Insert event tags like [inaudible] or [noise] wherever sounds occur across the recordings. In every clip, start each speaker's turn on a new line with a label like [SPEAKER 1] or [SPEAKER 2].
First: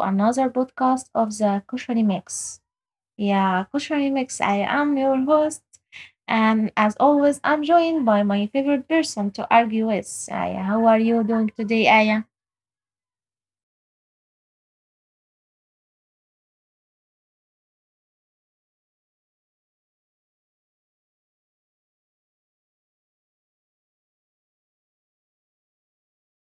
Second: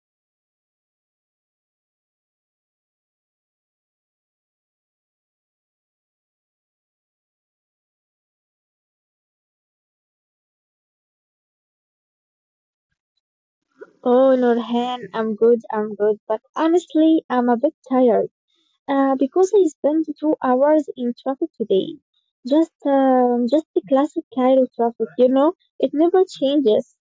[SPEAKER 1] another podcast of the Kushari Mix. Yeah, Kushari Mix, I am your host. And as always, I'm joined by my favorite person to argue with. Aya, how are you doing today, Aya?
[SPEAKER 2] Oh, Nurhan, I'm good, but honestly, I'm a bit tired because I spent 2 hours in traffic today. Just the classic Cairo traffic, it never changes.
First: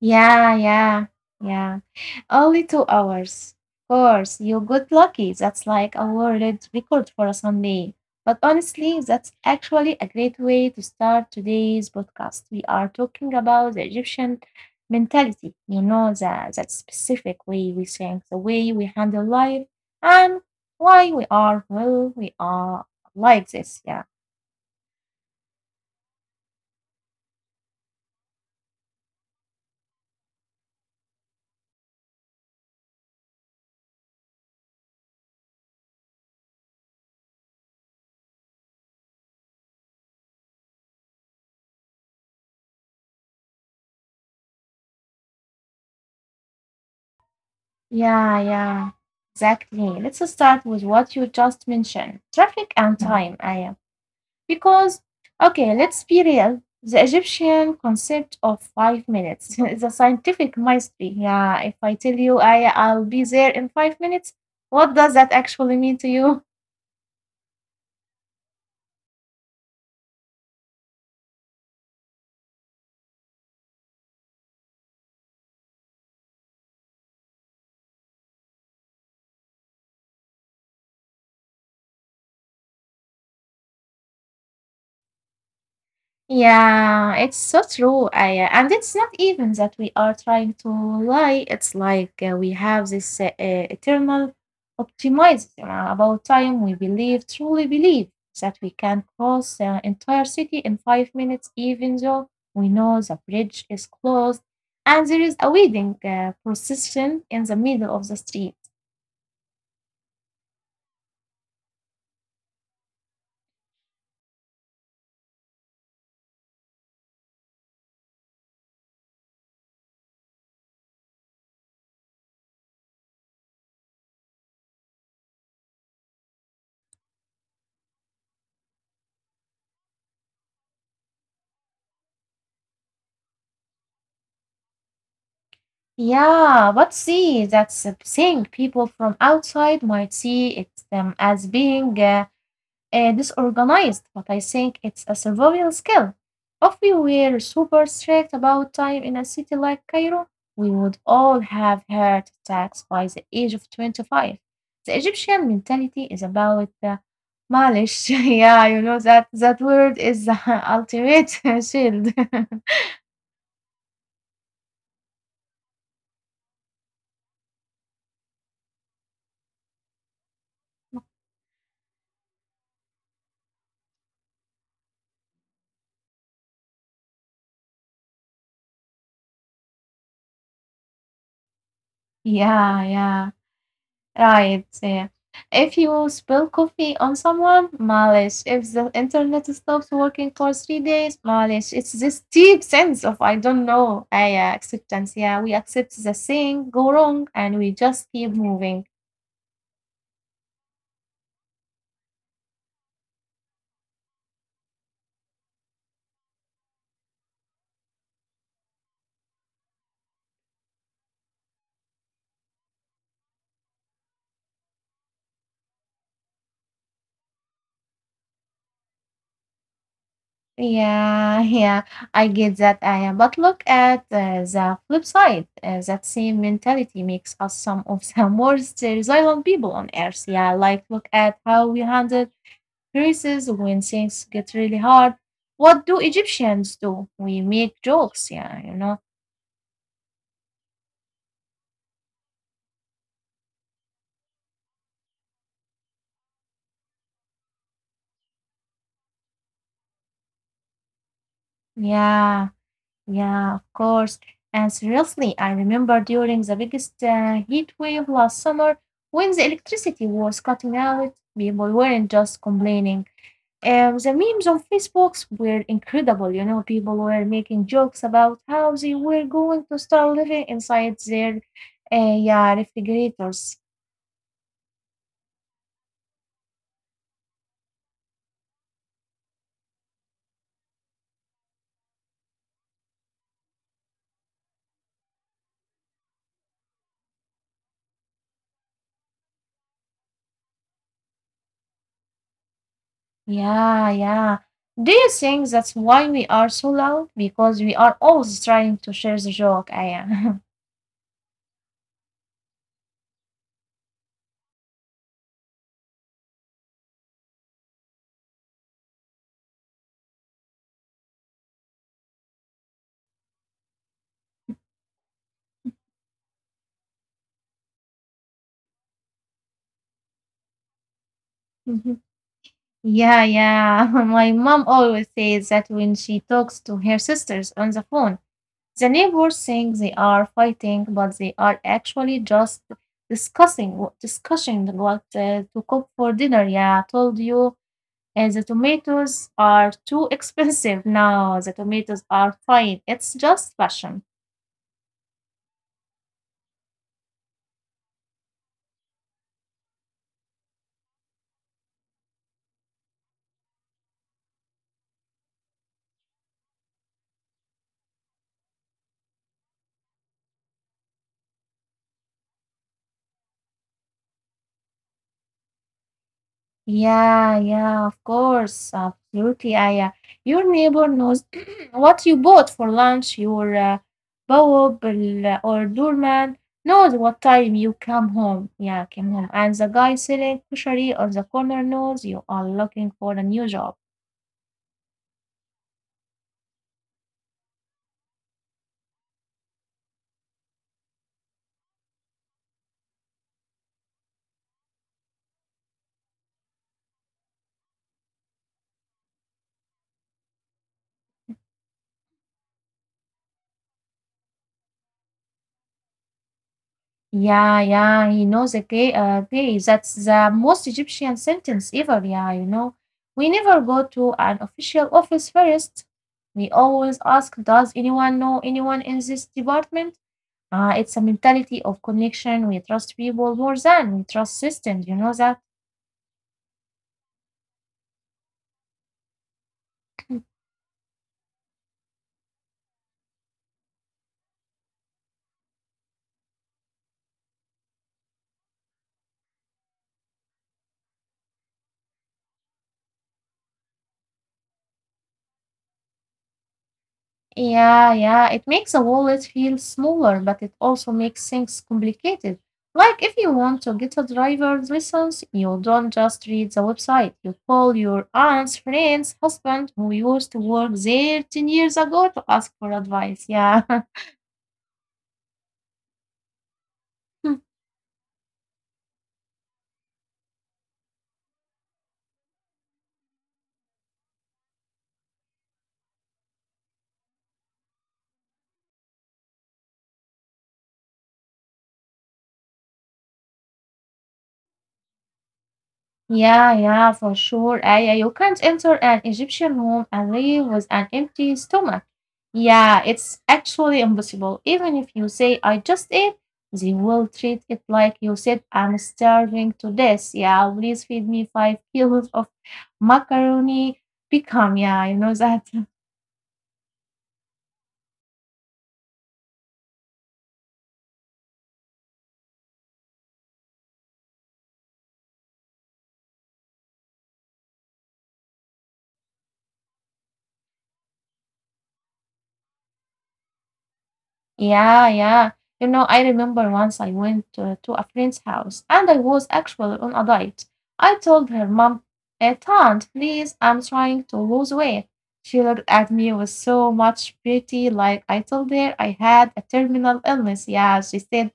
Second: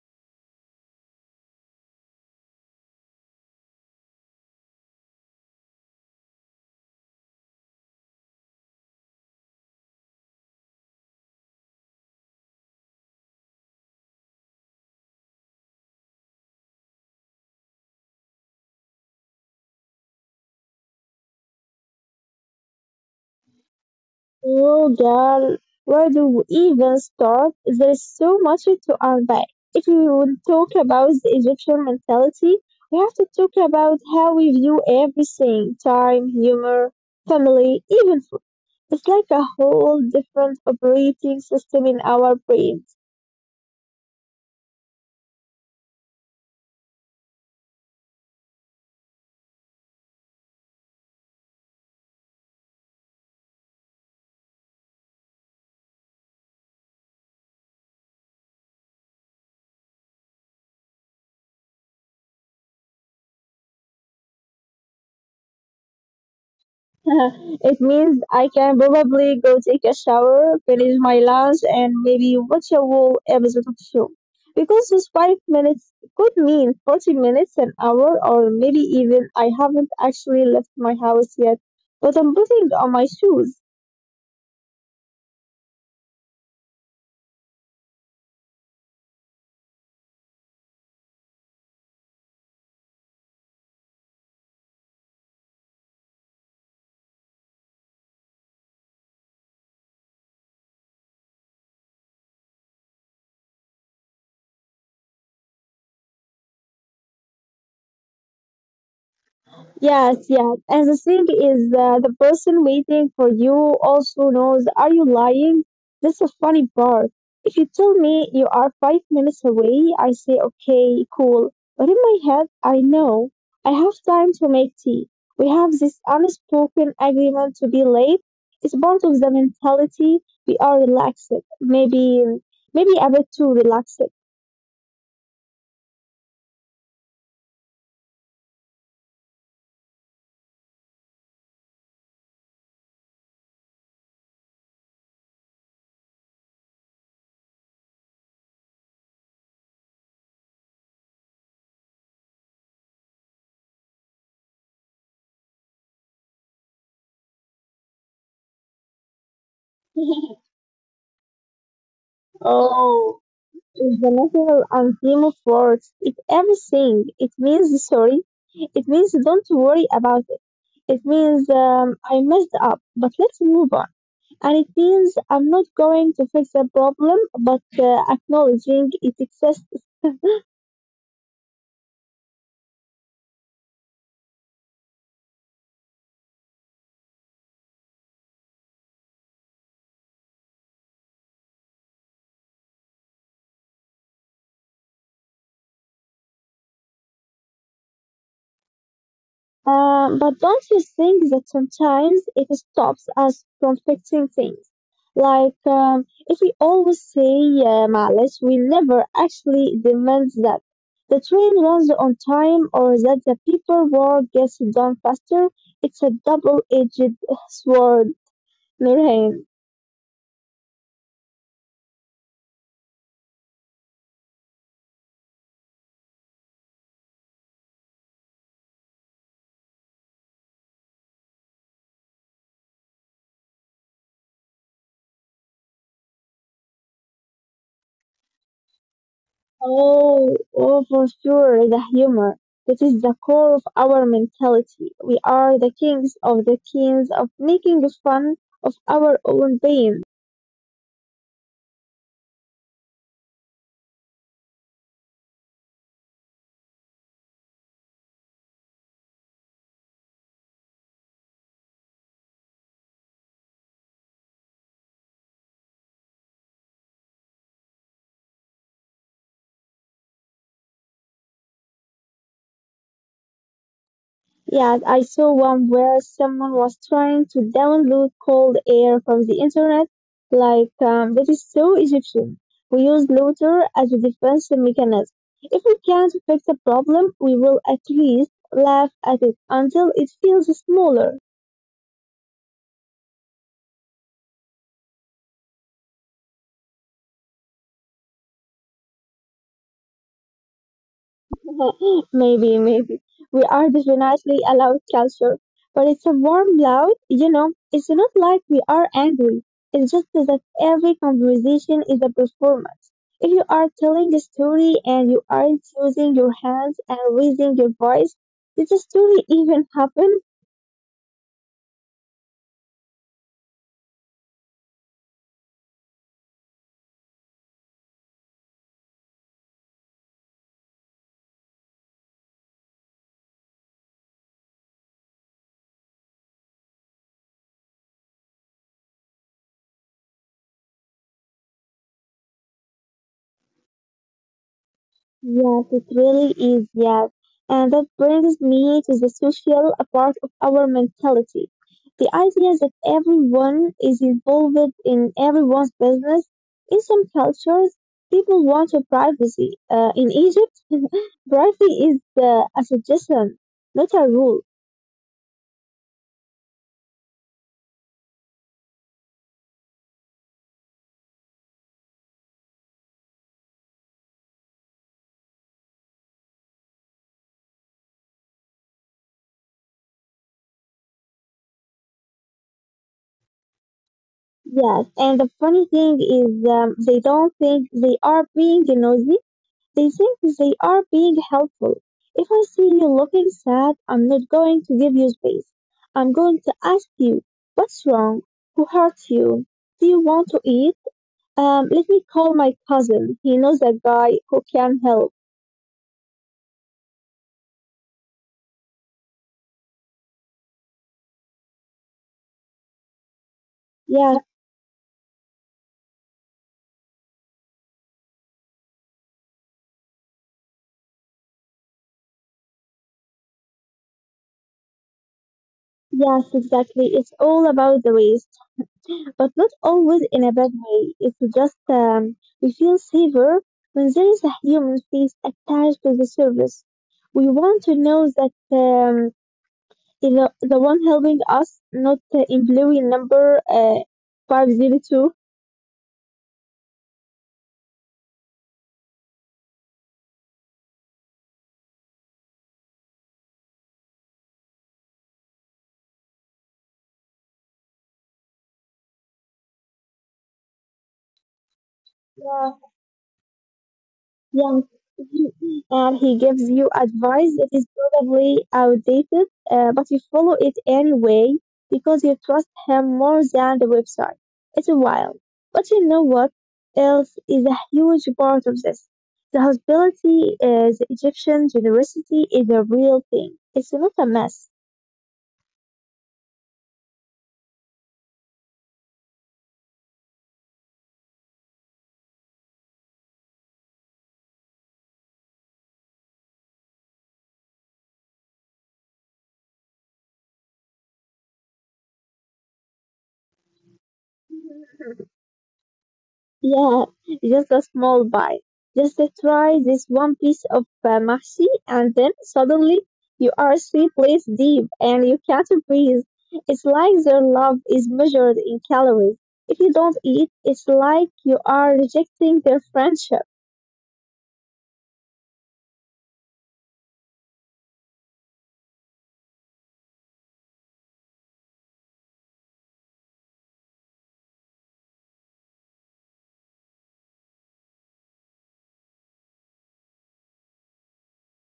[SPEAKER 1] Yeah, yeah, yeah. Only 2 hours. Of course, you got lucky. That's like a world record for a Sunday. But honestly, that's actually a great way to start today's podcast. We are talking about the Egyptian mentality, you know, that specific way we think, the way we handle life, and why we are, well, we are like this. Yeah.
[SPEAKER 2] Oh, girl, where do we even start? There's so much to unpack. If we would talk about the Egyptian mentality, we have to talk about how we view everything, time, humor, family, even. It's like a whole different operating system in our brains.
[SPEAKER 1] Yeah, yeah, exactly. Let's start with what you just mentioned, traffic and time, Aya. Because, okay, let's be real. The Egyptian concept of 5 minutes [laughs] is a scientific mystery. Yeah, if I tell you, Aya, I'll be there in 5 minutes, what does that actually mean to you?
[SPEAKER 2] [laughs] It means I can probably go take a shower, finish my lunch, and maybe watch a whole episode of show. Because those 5 minutes could mean 40 minutes, an hour, or maybe even I haven't actually left my house yet, but I'm putting on my shoes.
[SPEAKER 1] Yeah, it's so true. And it's not even that we are trying to lie. It's like we have this eternal optimism about time. We believe, truly believe, that we can cross the entire city in 5 minutes, even though we know the bridge is closed and there is a wedding procession in the middle of the street.
[SPEAKER 2] Yes, yes. And the thing is, the person waiting for you also knows, are you lying? That's a funny part. If you tell me you are 5 minutes away, I say, okay, cool. But in my head, I know I have time to make tea. We have this unspoken agreement to be late. It's part of the mentality. We are relaxed. Maybe, maybe a bit too relaxed.
[SPEAKER 1] Yeah, but see, that's a thing. People from outside might see it as being disorganized, but I think it's a survival skill. If we were super strict about time in a city like Cairo, we would all have heart attacks by the age of 25. The Egyptian mentality is about the malish. [laughs] Yeah, you know that that word is the
[SPEAKER 2] [laughs]
[SPEAKER 1] [laughs] ultimate [laughs] shield.
[SPEAKER 2] Oh. Is the national anthem of words. It's everything. It means [laughs] sorry. It means don't worry about it. It means I messed up, but let's move on. And it means I'm not going to fix the problem, but acknowledging it exists.
[SPEAKER 1] [laughs] Yeah, yeah. Right. Yeah. If you spill coffee on someone, malice. If the internet stops working for 3 days, malice. It's this deep sense of I don't know, I acceptance. Yeah, we accept the thing go wrong and we just keep moving.
[SPEAKER 2] But don't you think that sometimes it stops us from fixing things? Like, if we always say معلش, we never actually demand that the train runs on time or that the paperwork gets done faster. It's a double-edged sword, Nurhan.
[SPEAKER 1] Yeah, [laughs] yeah, I get that, Aya. But look at the flip side. That same mentality makes us some of the [laughs] most resilient people on earth. Yeah, like look at how we handle verses when things get really hard. What do Egyptians do? We make jokes, yeah, you know.
[SPEAKER 2] Oh, oh, for sure, the humor. This is the core of our mentality. We are the kings of making fun of our own pain.
[SPEAKER 1] Yeah, yeah, of course. And seriously, I remember during the biggest heat wave last summer when the electricity was cutting out, people weren't just complaining. The memes on Facebook were incredible. You know, people were making jokes about how they were going to start living inside their yeah, refrigerators.
[SPEAKER 2] Yes, I saw one where someone was trying to download cold air from the internet. Like, that is so Egyptian. We use laughter as a defense mechanism. If we can't fix a problem, we will at least laugh at it until it feels smaller.
[SPEAKER 1] Yeah, yeah. Do you think that's why we are so loud? Because we are always trying to share the joke, Aya.
[SPEAKER 2] [laughs] Maybe, maybe. We are definitely a loud culture, but it's a warm loud, you know. It's not like we are angry. It's just that every conversation is a performance. If you are telling a story and you aren't using your hands and raising your voice, did the story even happen?
[SPEAKER 1] [laughs] Yeah, yeah. [laughs] My mom always says that when she talks to her sisters on the phone, the neighbors think they are fighting, but they are actually just discussing what to cook for dinner. Yeah, I told you. And the tomatoes are too [laughs] expensive now. The tomatoes are fine. It's just fashion.
[SPEAKER 2] Yes, it really is, yes. And that brings me to the social part of our mentality. The idea that everyone is involved in everyone's business. In some cultures, people want a privacy. In Egypt, [laughs] privacy is a suggestion, not a rule.
[SPEAKER 1] Yeah, yeah, of course, absolutely. Your neighbor knows [clears throat] what you bought for lunch. Your bawab or doorman knows what time you come home. Yeah, came home, and the guy selling kushari on the corner knows you are looking for a new job.
[SPEAKER 2] Yes, and the funny thing is they don't think they are being nosy. They think they are being helpful. If I see you looking sad, I'm not going to give you space. I'm going to ask you, what's wrong? Who hurt you? Do you want to eat? Let me call my cousin. He knows a guy who can help.
[SPEAKER 1] Yeah, yeah, he knows a gay, gay. That's the most Egyptian sentence ever. Yeah, you know, we never go to
[SPEAKER 2] Yes,
[SPEAKER 1] an official office first. We always ask, does anyone know anyone in this department? Ah, it's a mentality of connection. We trust people more than we trust systems. You know that?
[SPEAKER 2] yes, exactly. It's all about the waste, but not always in a bad way. It's just we feel safer when there is a human face attached to the service. We want to know that the one helping us, not employee number 502.
[SPEAKER 1] Yeah, yeah, it makes a wallet feel smaller, but it also makes things complicated. Like if you want to get a driver's license, you don't just read the website. You call your aunt's friend's husband who used to work there 10 years ago to ask
[SPEAKER 2] Yeah.
[SPEAKER 1] for advice. Yeah.
[SPEAKER 2] Yeah. And he gives you
[SPEAKER 1] [laughs]
[SPEAKER 2] advice that is probably outdated, but you follow it anyway because you trust him more than the website. It's wild. But you know what else is a huge part of this? The hospitality, the Egyptian generosity is a real thing. It's not a mess.
[SPEAKER 1] Yeah, yeah, for sure. Yeah, you can't enter an Egyptian home and leave with an empty stomach. Yeah, it's actually impossible. Even if you say, I just ate, they will treat it like you said, I'm starving to death. Yeah, please feed me five [laughs] kilos of macaroni. Become, yeah, you know that.
[SPEAKER 2] Yeah, just a small bite. Just to try this one piece of mahsi, and then suddenly you are three plates deep and you can't breathe. It's like their love is measured in calories. If you don't eat, it's like you are rejecting their friendship.
[SPEAKER 1] Yeah, yeah. You know, I remember once I went to a friend's house and I was actually on a diet. I told her mom, "Eh, Aunt, please, I'm trying to lose weight. She looked at me with so much pity, like I told her I had a terminal illness. Yeah, she said,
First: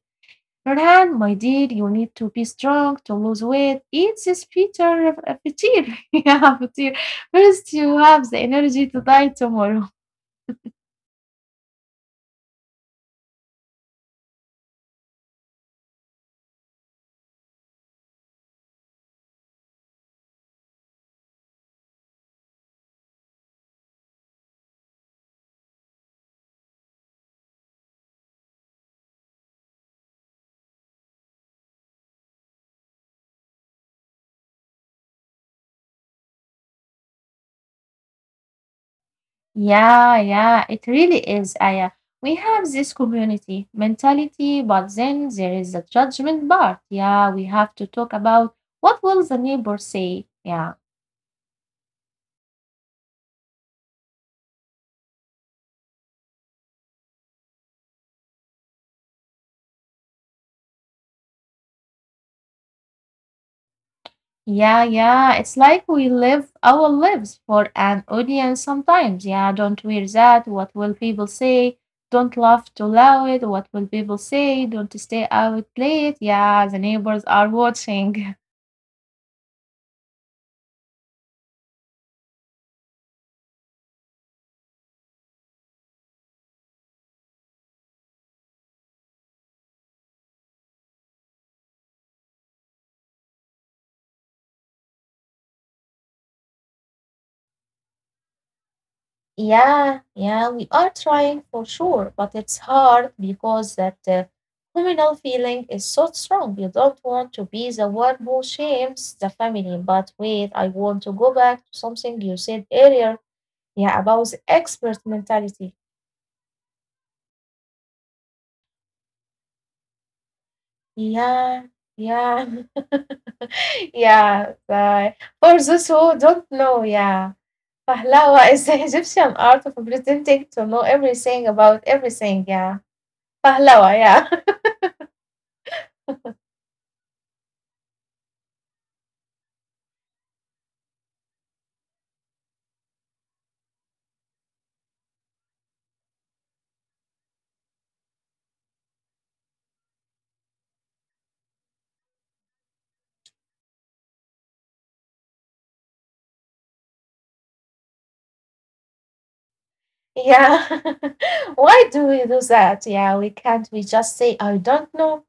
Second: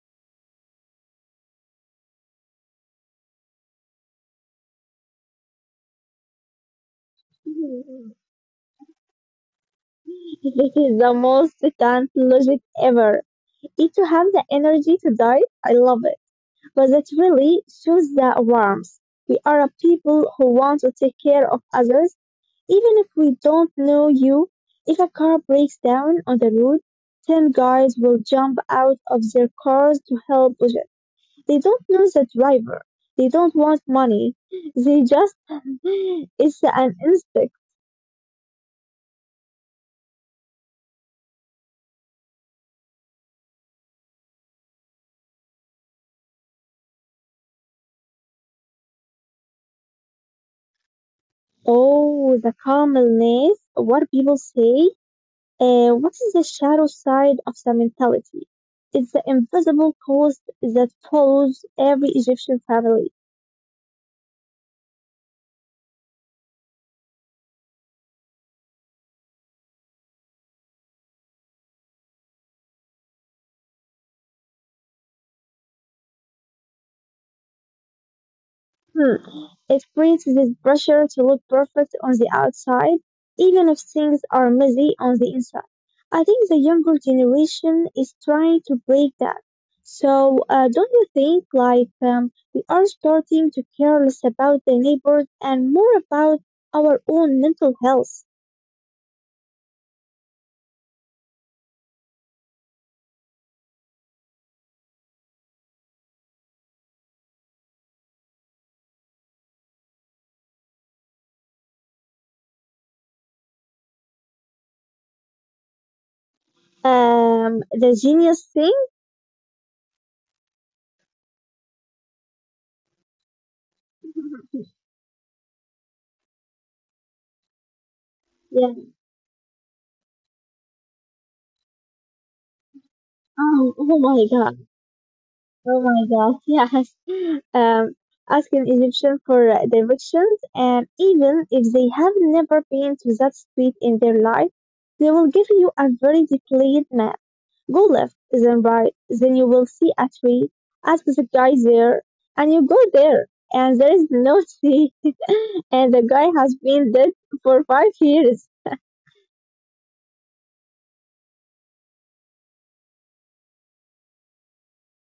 [SPEAKER 1] Nurhan, my dear, you need to be strong to lose weight. Eat this Peter. [laughs] Yeah, Peter. First, you have the
[SPEAKER 2] [laughs]
[SPEAKER 1] energy to die tomorrow.
[SPEAKER 2] This is the most cant logic ever. Eat to have the energy to die, I love it. But that really shows the warmth. We are a people who want to take care of others. Even if we don't know you, if a car breaks down on the road, 10 guys will jump out of their cars to help with it. They don't know the driver. They don't want money. [laughs] They just, it's an instinct.
[SPEAKER 1] Yeah, yeah, it really is, Aya. We have this community mentality, but then there is the judgment part. Yeah, we have to talk about what will the neighbor say. Yeah.
[SPEAKER 2] Oh, the calmness, what people say. What is the shadow side of the mentality? It's the invisible cost that follows every Egyptian family.
[SPEAKER 1] Yeah, yeah. It's like we live our lives for an audience sometimes. Yeah, don't wear that. What will people say? Don't laugh too loud. What will people say? Don't stay out late. Yeah, the neighbors are watching. [laughs]
[SPEAKER 2] Hmm. It creates this pressure to look perfect on the outside, even if things are messy on the inside. I think the younger generation is trying to break that. So, don't you think like we are starting to care less about the neighbors and more about our own mental health?
[SPEAKER 1] Yeah, yeah, we are trying for sure, but it's hard because that communal feeling is so strong. You don't want to be the one who shames the family. But wait, I want to go back to something you said earlier. Yeah, about the expert mentality.
[SPEAKER 2] The genius thing?
[SPEAKER 1] Yeah, yeah, [laughs] yeah.
[SPEAKER 2] [laughs]
[SPEAKER 1] For those who don't know, yeah. Pahlawa is the
[SPEAKER 2] Yeah.
[SPEAKER 1] Egyptian art of pretending to know everything about everything. Yeah. Pahlawa,
[SPEAKER 2] Oh, oh
[SPEAKER 1] yeah.
[SPEAKER 2] my
[SPEAKER 1] [laughs]
[SPEAKER 2] God. Oh my gosh, yes. [laughs] Um, Ask an Egyptian for directions, and even if they have never been to that street in their life, they will give you a very detailed map. Go left, then right, then you will see a tree. Ask the guy there, and you go there, and there is no tree, [laughs] and the guy has been dead for 5 years.
[SPEAKER 1] Yeah. [laughs] Why do we do that? Yeah, we can't we just say I don't know.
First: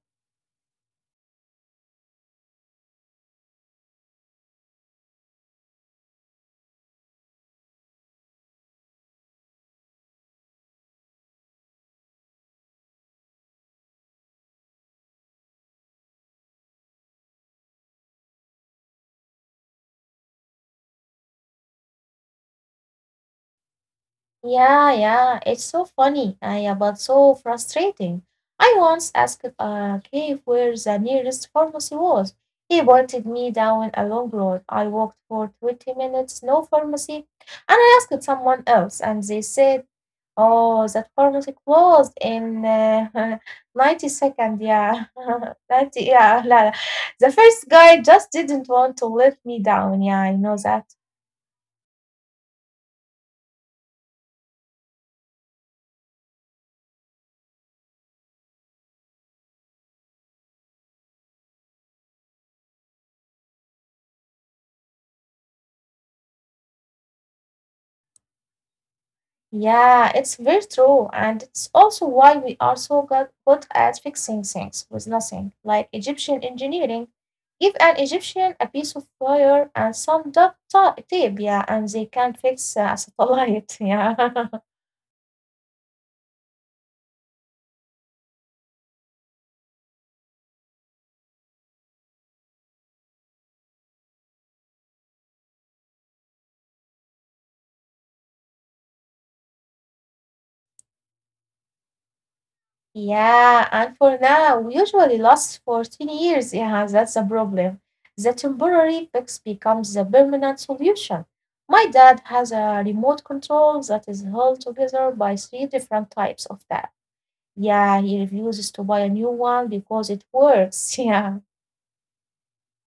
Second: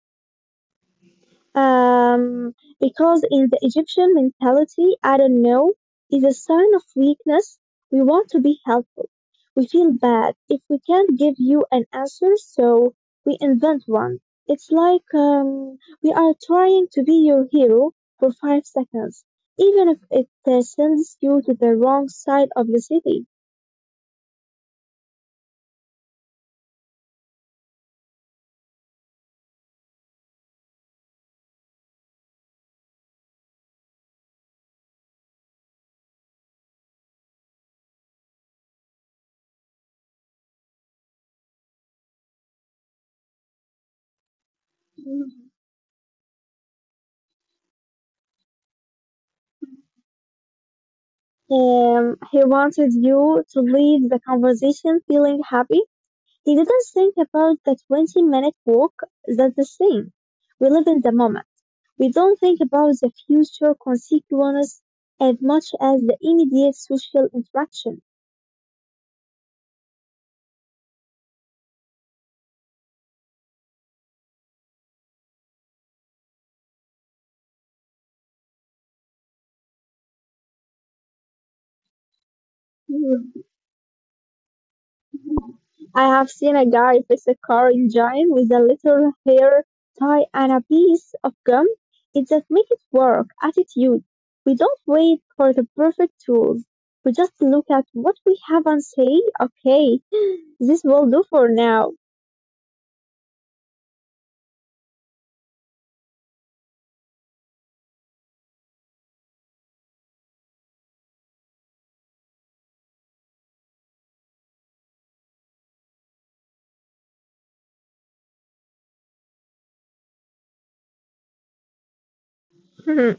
[SPEAKER 2] Um, because in the Egyptian mentality, I don't know, is a sign of weakness. We want to be helpful. We feel bad if we can't give you an answer, so we invent one. It's like we are trying to be your hero for 5 seconds, even if it sends you to the wrong side of the city.
[SPEAKER 1] Yeah, yeah, it's so funny, yeah, but so frustrating. I once asked Cave where the nearest pharmacy was. He pointed me down a long road. I walked for 20 minutes, no pharmacy, and I asked someone else, and they said, Oh, that pharmacy closed in [laughs] 90 seconds, yeah. [laughs]
[SPEAKER 2] Mhm.
[SPEAKER 1] 90, yeah, la. The first guy just didn't want to let me down, yeah, I know that.
[SPEAKER 2] He wanted you to leave the conversation feeling happy. He didn't think about the 20-minute walk. That's the thing. We live in the moment. We don't think about the future consequences as much as the immediate social interaction.
[SPEAKER 1] Yeah, it's very true. And it's also why we are so good at fixing things with nothing, like Egyptian engineering. Give an Egyptian a piece of wire and some tape, yeah, and they can fix a satellite. [laughs] Yeah.
[SPEAKER 2] I have seen a guy fix a car engine with a little hair tie and a piece of gum. It's that make it work attitude. We don't wait for the perfect tools. We just look at what we have and say, okay, this will do for now.
[SPEAKER 1] Yeah, and for now, usually lasts for 10 years. Yeah, that's a problem. The temporary fix becomes the permanent solution. My dad has a remote control that is held together by three different types of that. Yeah, he refuses to buy a new one because it works. [laughs] Yeah.
[SPEAKER 2] Hmm.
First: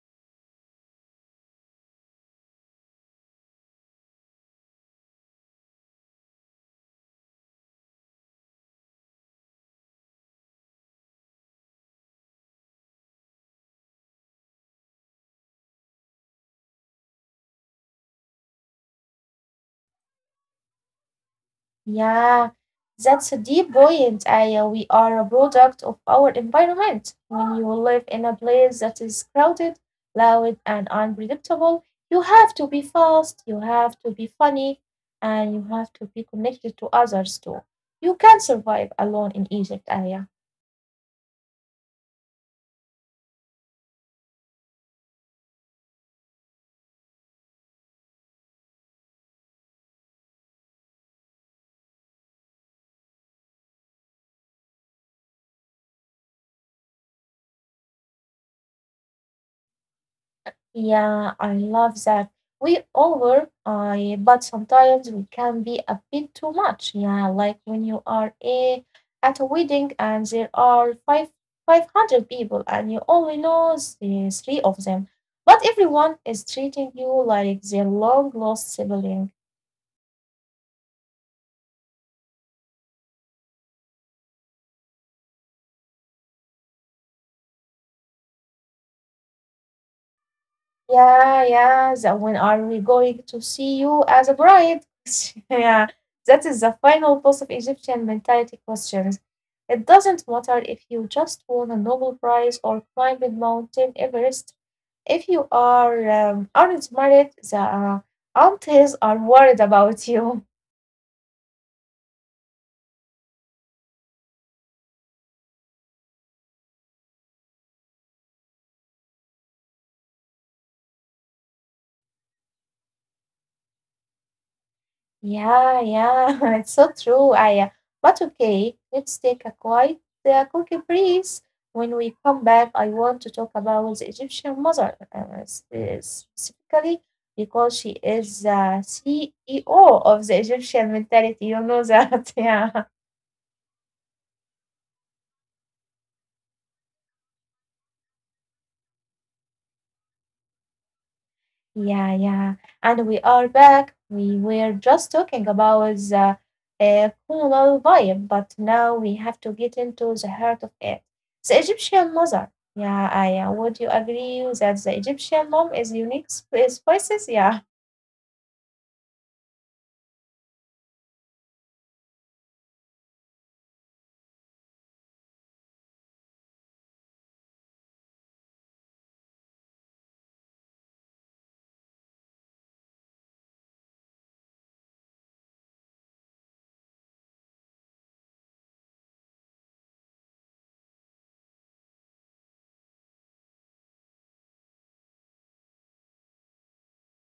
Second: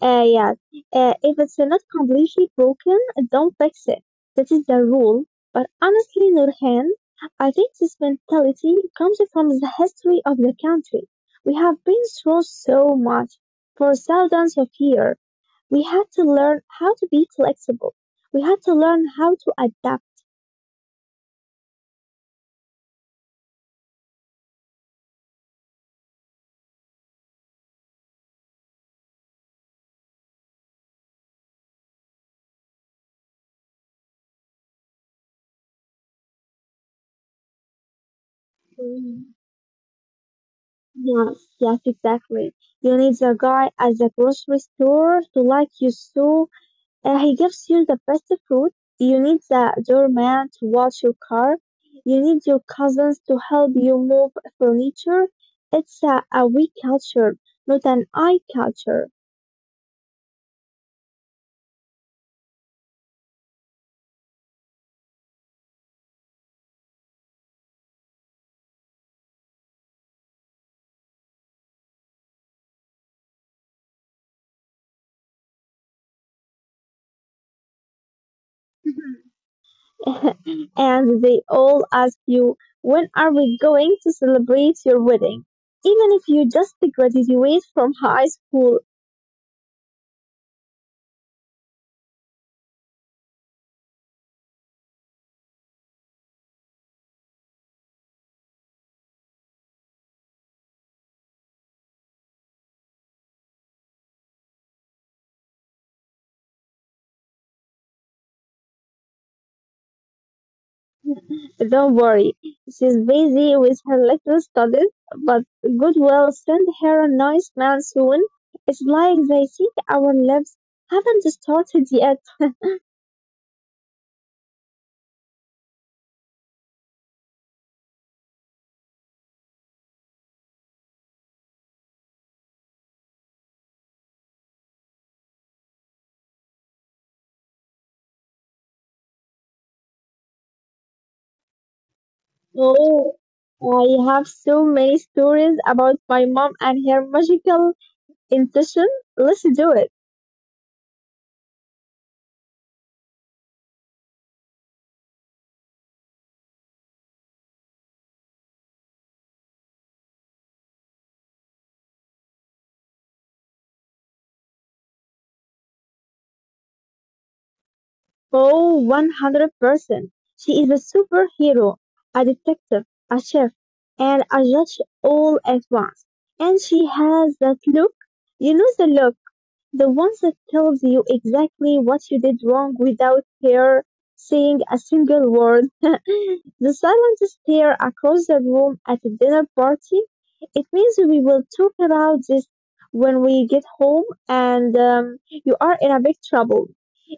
[SPEAKER 2] Yes. If it's not completely broken, don't fix it. That is the rule. But honestly, Nurhan, I think this mentality comes from the history of the country. We have been through so much. For thousands of years, we had to learn how to be flexible. We had to learn how to adapt.
[SPEAKER 1] Yeah. That's a deep point. We are a product of our environment. When you live in a place that is crowded, loud, and unpredictable, you have to be fast, you have to be funny, and you have to be connected to others too. You can't survive alone in
[SPEAKER 2] Mm.
[SPEAKER 1] Egypt, Aya.
[SPEAKER 2] Yes, yes, exactly. You need the guy at the grocery store to like you so he gives you the best food. You need the doorman to watch your car. You need your cousins to help you move furniture. It's a we culture, not an I culture.
[SPEAKER 1] Yeah, I love that. We all were, I But sometimes we can be a bit too much. Yeah, like when you are at a wedding and there are five hundred people and you only know the three of them, but everyone is treating you like their long lost sibling.
[SPEAKER 2] [laughs] And they all ask you, when are we going to celebrate your wedding? Even if you just graduated from high school.
[SPEAKER 1] Yeah, yeah. When are we going to see you as a bride? [laughs] Yeah, that is the final boss of Egyptian mentality questions. It doesn't matter if you just won a Nobel Prize or climbed Mountain Everest. If you are aren't married, the aunties are worried about you.
[SPEAKER 2] Don't worry, she's busy with her little studies, but God will send her a nice man soon. It's like they think our lives haven't started yet.
[SPEAKER 1] Yeah, yeah, [laughs] it's so true, Aya. But okay, let's take a quick breeze. When we come back, I want to talk about the Egyptian mother, specifically because she is the CEO of the Egyptian mentality. You know that, [laughs] yeah.
[SPEAKER 2] Oh, I have so many stories about my mom and her magical intuition. Let's do it.
[SPEAKER 1] Yeah, yeah. And we are back. We were just talking about the colonial vibe, but now we have to get into the heart of it. The Egyptian mother. Yeah, I would you agree that the Egyptian mom is unique spices? Yeah. [laughs]
[SPEAKER 2] Oh, 100%. She is a superhero, a detective, a chef, and a judge all at once. And she has that look. You know the look. The ones that tells you exactly what you did wrong without her saying a single word. [laughs] The silent stare across the room at a dinner party. It means we will talk about this when we get home and you are in a big trouble.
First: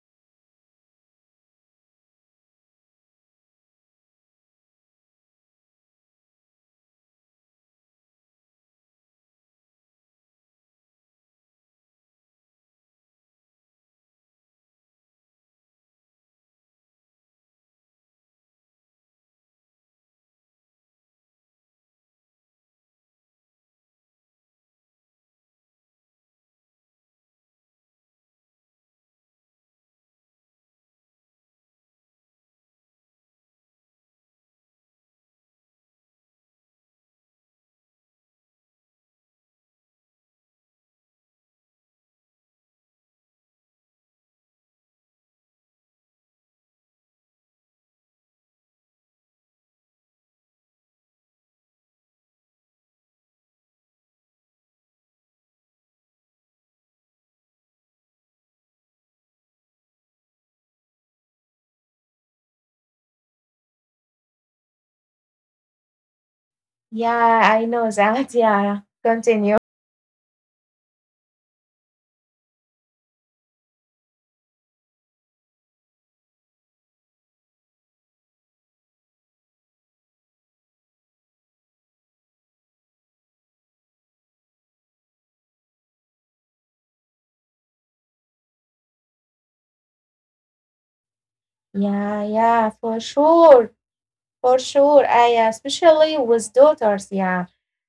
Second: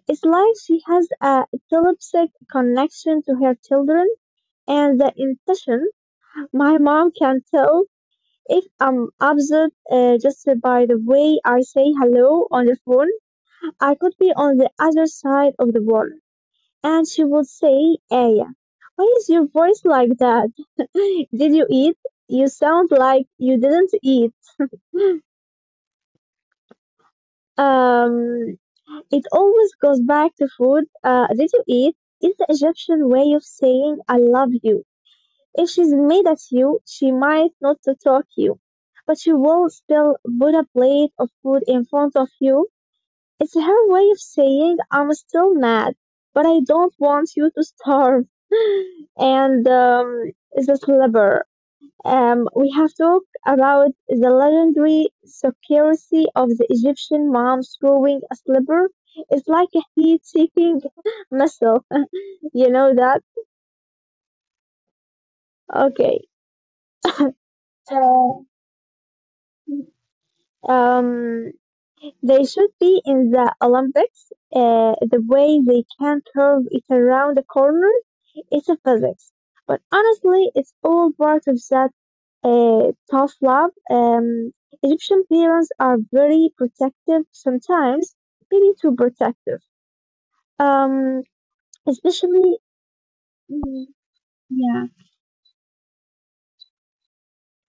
[SPEAKER 2] It's like she has a telepathic connection to her children and the intention. My mom can tell if I'm upset just by the way I say hello on the phone. I could be on the other side of the world. And she would say, Aya, why is your voice like that? [laughs] Did you eat? You sound like you didn't eat. Um, it always goes back to food. Did you eat? Is the Egyptian way of saying I love you. If she's mad at you, she might not to talk you, but she will still put a plate of food in front of you. It's her way of saying, I'm still mad, but I don't want you to starve. [laughs] And the slipper. We have talked about the legendary secrecy of the Egyptian mom throwing a slipper. It's like a heat seeking [laughs] missile. [laughs] You know that? Okay.
[SPEAKER 1] Yeah, I know that. [laughs]
[SPEAKER 2] So,
[SPEAKER 1] Yeah. Continue.
[SPEAKER 2] um, they should be in the Olympics. The way they can curve it around the corner. It's a physics. But honestly, it's all part of that tough love. Egyptian parents are very protective sometimes, maybe too protective. Um,
[SPEAKER 1] Yeah, yeah,
[SPEAKER 2] Especially,
[SPEAKER 1] for sure.
[SPEAKER 2] mm,
[SPEAKER 1] For sure,
[SPEAKER 2] yeah,
[SPEAKER 1] I especially with daughters, yeah.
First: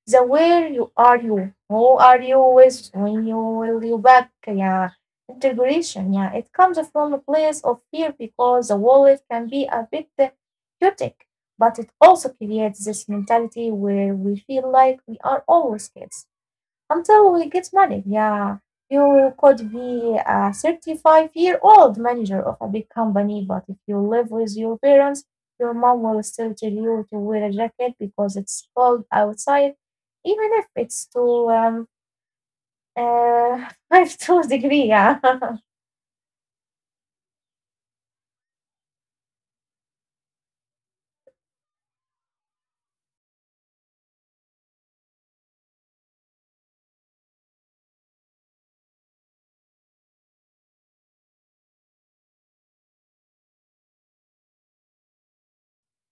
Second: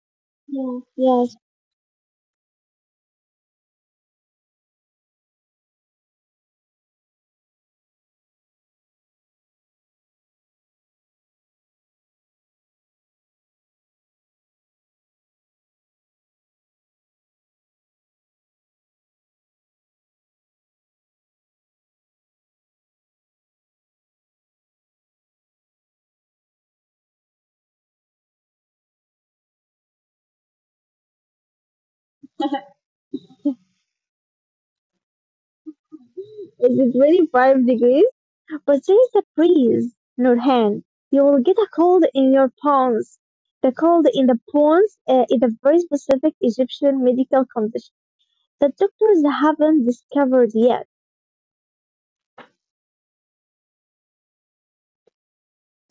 [SPEAKER 1] The where
[SPEAKER 2] yeah,
[SPEAKER 1] you are
[SPEAKER 2] yes.
[SPEAKER 1] you, who are you with, when you will you back, yeah. Integration, yeah. It comes from a place of fear because the wallet can be a bit chaotic, but it also creates this mentality where we feel like we are always kids until we get money. Yeah, you could be a 35-year-old manager of a big company, but if you live with your parents, your mom will still tell you to wear a jacket because it's cold outside, even if it's to
[SPEAKER 2] [laughs]
[SPEAKER 1] [laughs] 5 2 degree. Yeah, [laughs]
[SPEAKER 2] Is it really 5 degrees? But there is a breeze, Nurhan. You will get a cold in your bones. The cold in the bones is a very specific Egyptian medical condition that doctors haven't discovered yet.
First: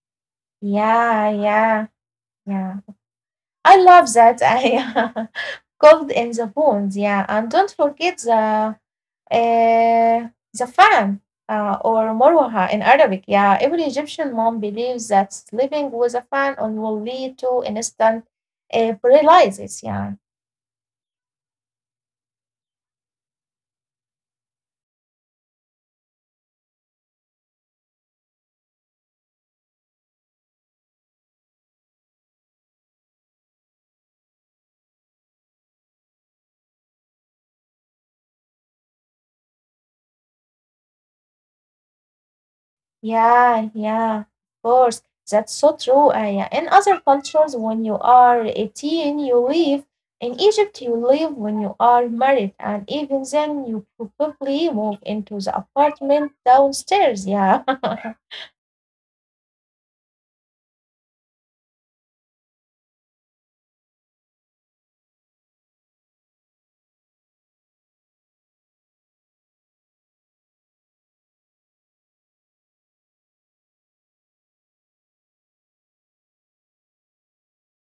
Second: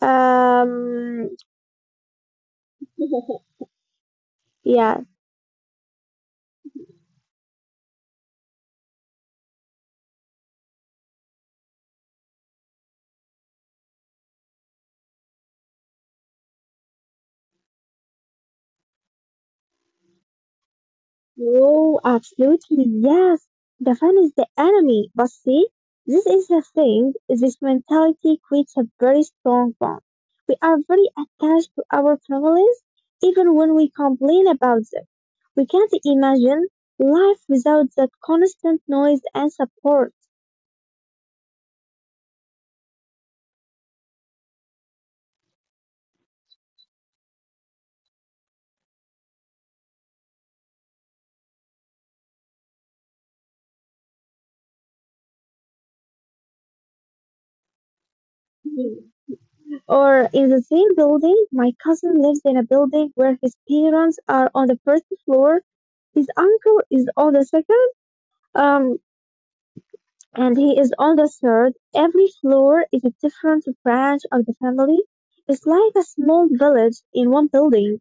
[SPEAKER 2] Um,
[SPEAKER 1] yeah, yeah, yeah.
[SPEAKER 2] [laughs]
[SPEAKER 1] I love that. [laughs]
[SPEAKER 2] yeah,
[SPEAKER 1] I [laughs] cold in the bones. Yeah, and don't forget the Uh, Zafan or Morwaha in Arabic. Yeah, every Egyptian mom believes that living with a fan on will lead to instant paralysis. Yeah,
[SPEAKER 2] no, absolutely, yes. The fan is the enemy. But see, this is the thing. This mentality creates a very strong bond. We are very attached to our families, even when we complain about them. We can't imagine life without that constant noise and support.
[SPEAKER 1] yeah, yeah, of course. That's so true. Yeah. In other cultures, when you are 18, you leave. In Egypt, you leave when you are married, and even then, you probably move into the apartment downstairs. Yeah. [laughs]
[SPEAKER 2] Mhm. Or in the same building, my cousin lives in a building where his parents are on the first floor, his uncle is on the second. Um, and he is on the third. Every floor is a different branch of the family. It's like a small village in one building.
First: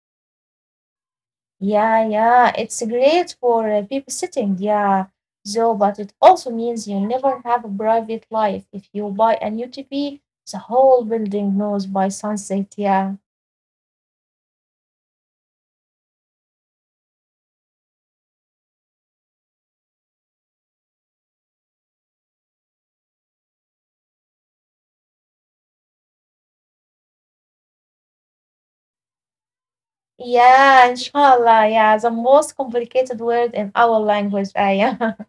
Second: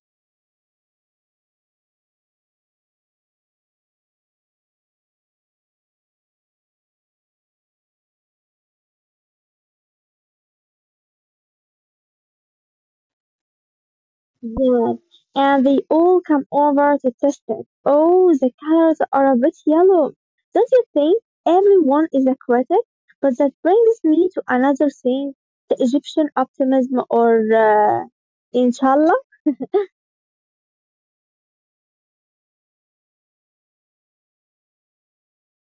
[SPEAKER 1] Yeah, yeah, it's great for babysitting, yeah, though, but it also means you never have a private life. If you buy a new TV, the whole building knows by sunset, yeah.
[SPEAKER 2] Yeah. And they all come over to test it. Oh, the colors are a bit yellow. Don't you think everyone is a critic? But that brings me to another thing, the Egyptian optimism or inshallah.
[SPEAKER 1] Yeah, inshallah, yeah, the most complicated word in our language, ayah. [laughs]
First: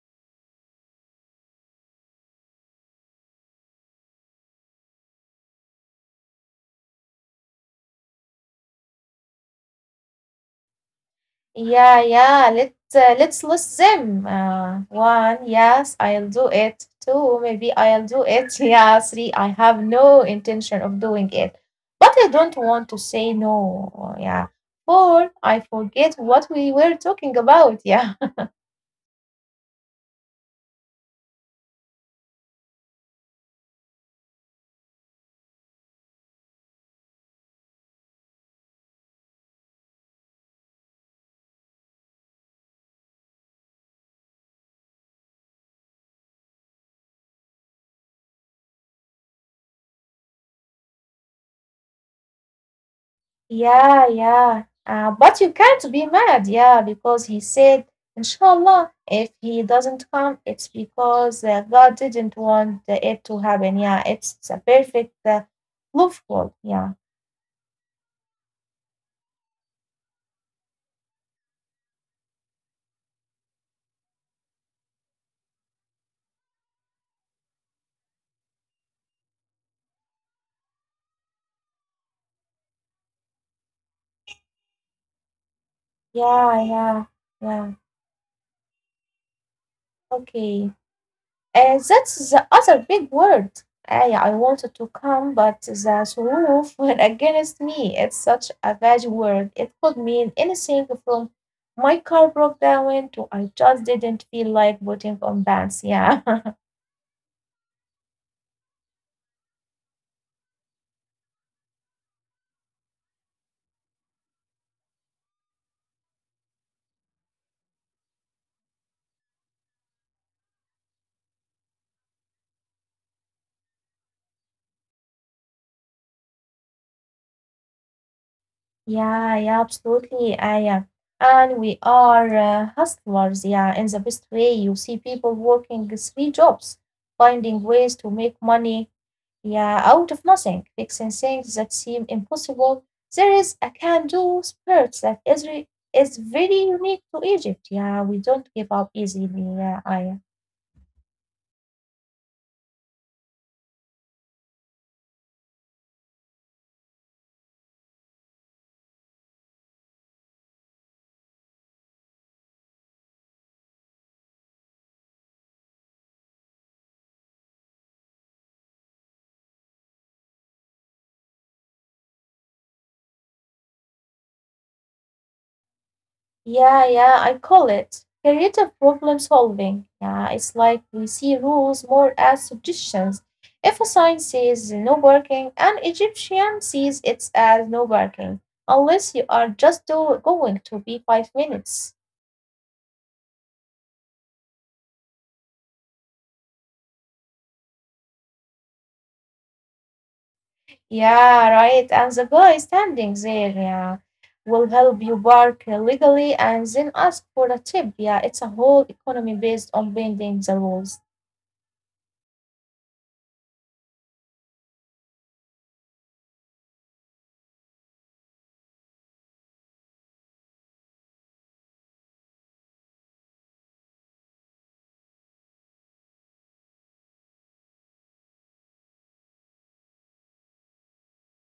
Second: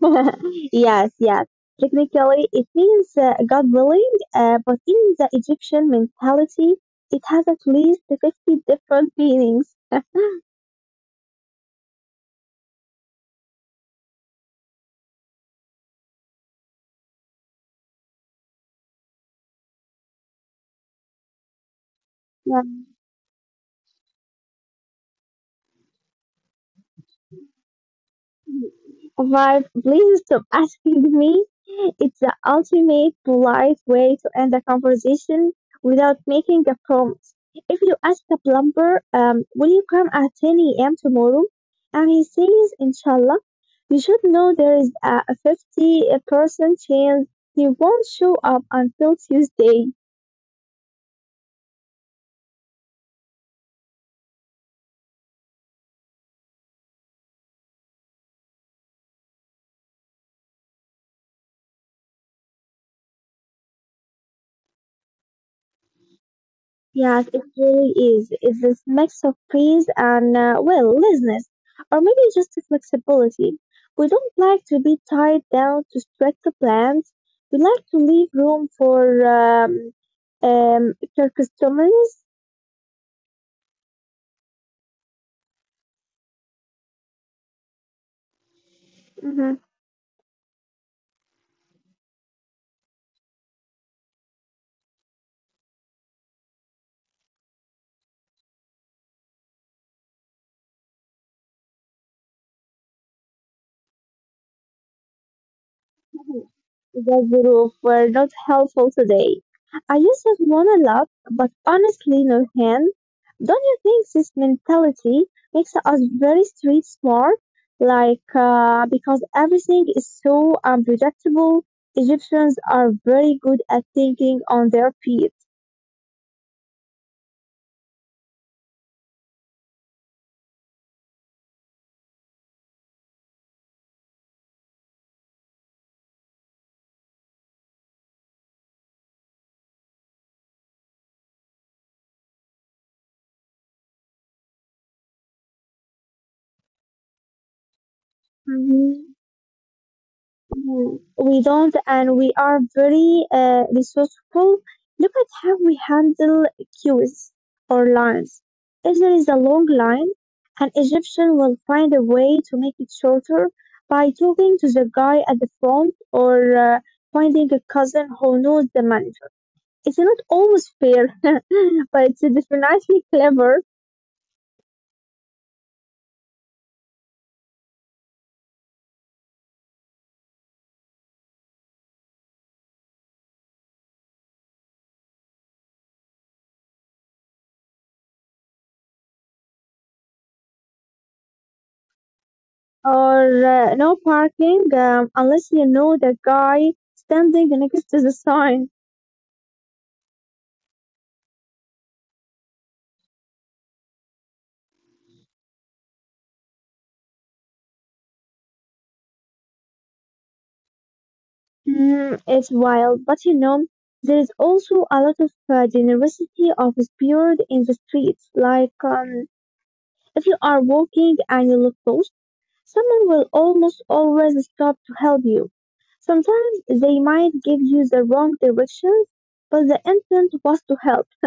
[SPEAKER 2] [laughs] Yes, yes. Technically, it means God willing, but in the Egyptian mentality, it has at least 50 different meanings. [laughs]
[SPEAKER 1] Yeah, yeah. Let's list them. One, yes, I'll do it. Two, maybe I'll do it. [laughs] Yeah, three, I have no intention of doing it, but I don't want to say no. Yeah. Four, I forget what we were talking about. [laughs] Yeah.
[SPEAKER 2] But please stop [laughs] asking me. It's the ultimate polite way to end a conversation without making a promise. If you ask a plumber, will you come at 10 a.m. tomorrow? And he says, Inshallah, you should know there is a 50% chance he won't show up until Tuesday.
[SPEAKER 1] Yeah, yeah. But you can't be mad, yeah, because he said, Inshallah. If he doesn't come, it's because God didn't want it to happen. Yeah, it's a perfect loophole. Yeah,
[SPEAKER 2] Yes, it really is. It's this mix of praise and, well, laziness, or maybe just flexibility. We don't like to be tied down to strict plans. We like to leave room for um, customers.
[SPEAKER 1] yeah, yeah, yeah.
[SPEAKER 2] Mm-hmm.
[SPEAKER 1] Okay. That's the other big word. I wanted to come, but the Suruf [laughs] went against me. It's such a bad word. It could mean anything from my car broke down to I just didn't feel like putting on pants. Yeah, [laughs]
[SPEAKER 2] The group were not helpful today. I used to want to laugh, but honestly, Nurhan, don't you think this mentality makes us very street smart? Like, because everything is so unpredictable, Egyptians are very good at thinking on their feet.
[SPEAKER 1] yeah, yeah, absolutely. I am. And we are hustlers, yeah, in the best way. You see people working three jobs, finding ways to make money, yeah, out of nothing, fixing things that seem impossible. There is a can do spirit that is very unique to Egypt. Yeah, we don't give up easily. Yeah, I,
[SPEAKER 2] Mm, we don't, and we are very resourceful. Look at how we handle queues or lines. If there is a long line, an Egyptian will find a way to make it shorter by talking to the guy at the front or finding a cousin who knows the manager. It's not always fair, [laughs] but it's definitely clever.
[SPEAKER 1] yeah, yeah, I call it creative problem solving. Yeah, it's like we see rules more as suggestions. If a sign says no parking, an Egyptian sees it as no parking, unless you are just going to be 5 minutes.
[SPEAKER 2] Or no parking unless you know the guy standing next to the sign.
[SPEAKER 1] Yeah, right. And the guy standing there, yeah, will help you park legally and then ask for a tip. Yeah, it's a whole economy based on bending the rules.
[SPEAKER 2] Mm, it's wild, but you know, there is also a lot of generosity of spirit in the streets. Like, if you are walking and you look lost, someone will almost always stop to help you. Sometimes they might give you the wrong directions, but the intent was to help. [laughs]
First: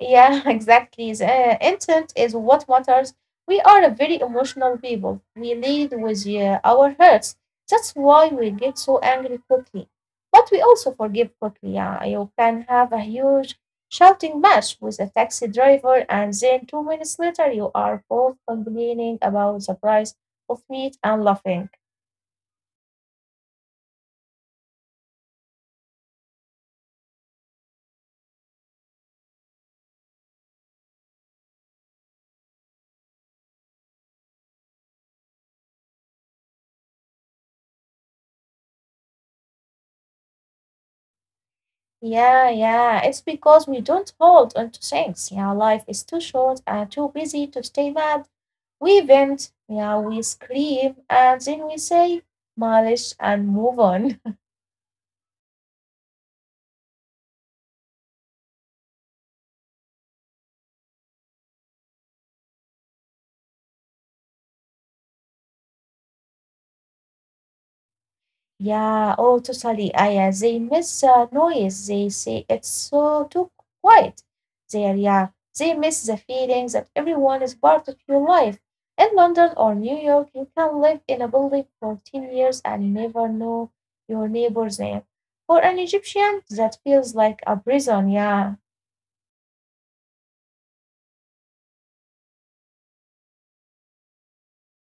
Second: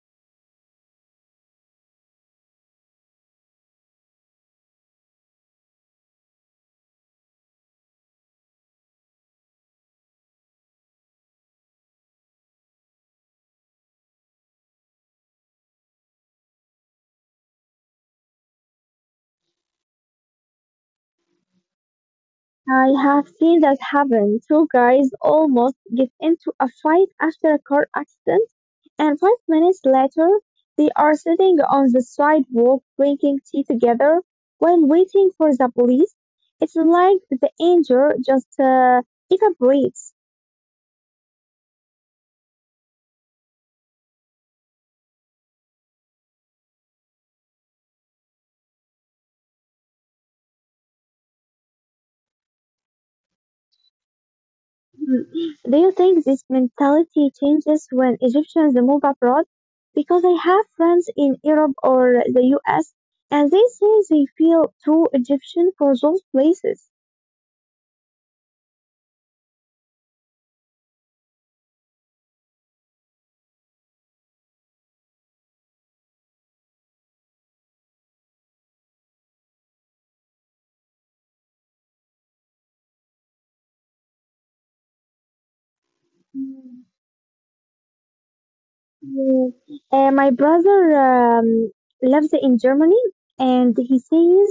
[SPEAKER 1] Yeah, [laughs] exactly. The intent is what matters. We are a very emotional people. We lead with our hurts. That's why we get so angry quickly. But we also forgive quickly. Yeah, you can have a huge shouting match with a taxi driver, and then 2 minutes later, you are both complaining about the price of meat and laughing.
[SPEAKER 2] I have seen that happen. Two guys almost get into a fight after a car accident. And 5 minutes later, they are sitting on the sidewalk drinking tea together while waiting for the police. It's like the anger just evaporates.
[SPEAKER 1] Yeah, yeah. It's because we don't hold on to things. Yeah, life is too short and too busy to stay mad. We vent, yeah, we scream, and then we say "معلش" and move on.
[SPEAKER 2] Hmm. Do you think this mentality changes when Egyptians move abroad? Because I have friends in Europe or the US, and they say they feel too Egyptian for those places.
[SPEAKER 1] Yeah, oh, totally. They miss noise. They say it's so too quiet there. Yeah, they miss the feeling that everyone is part of your life. In London or New York, you can live in a building for 10 years and never know your neighbor's name. For an Egyptian, that feels like a prison. Yeah,
[SPEAKER 2] Mm. My brother lives in Germany, and he says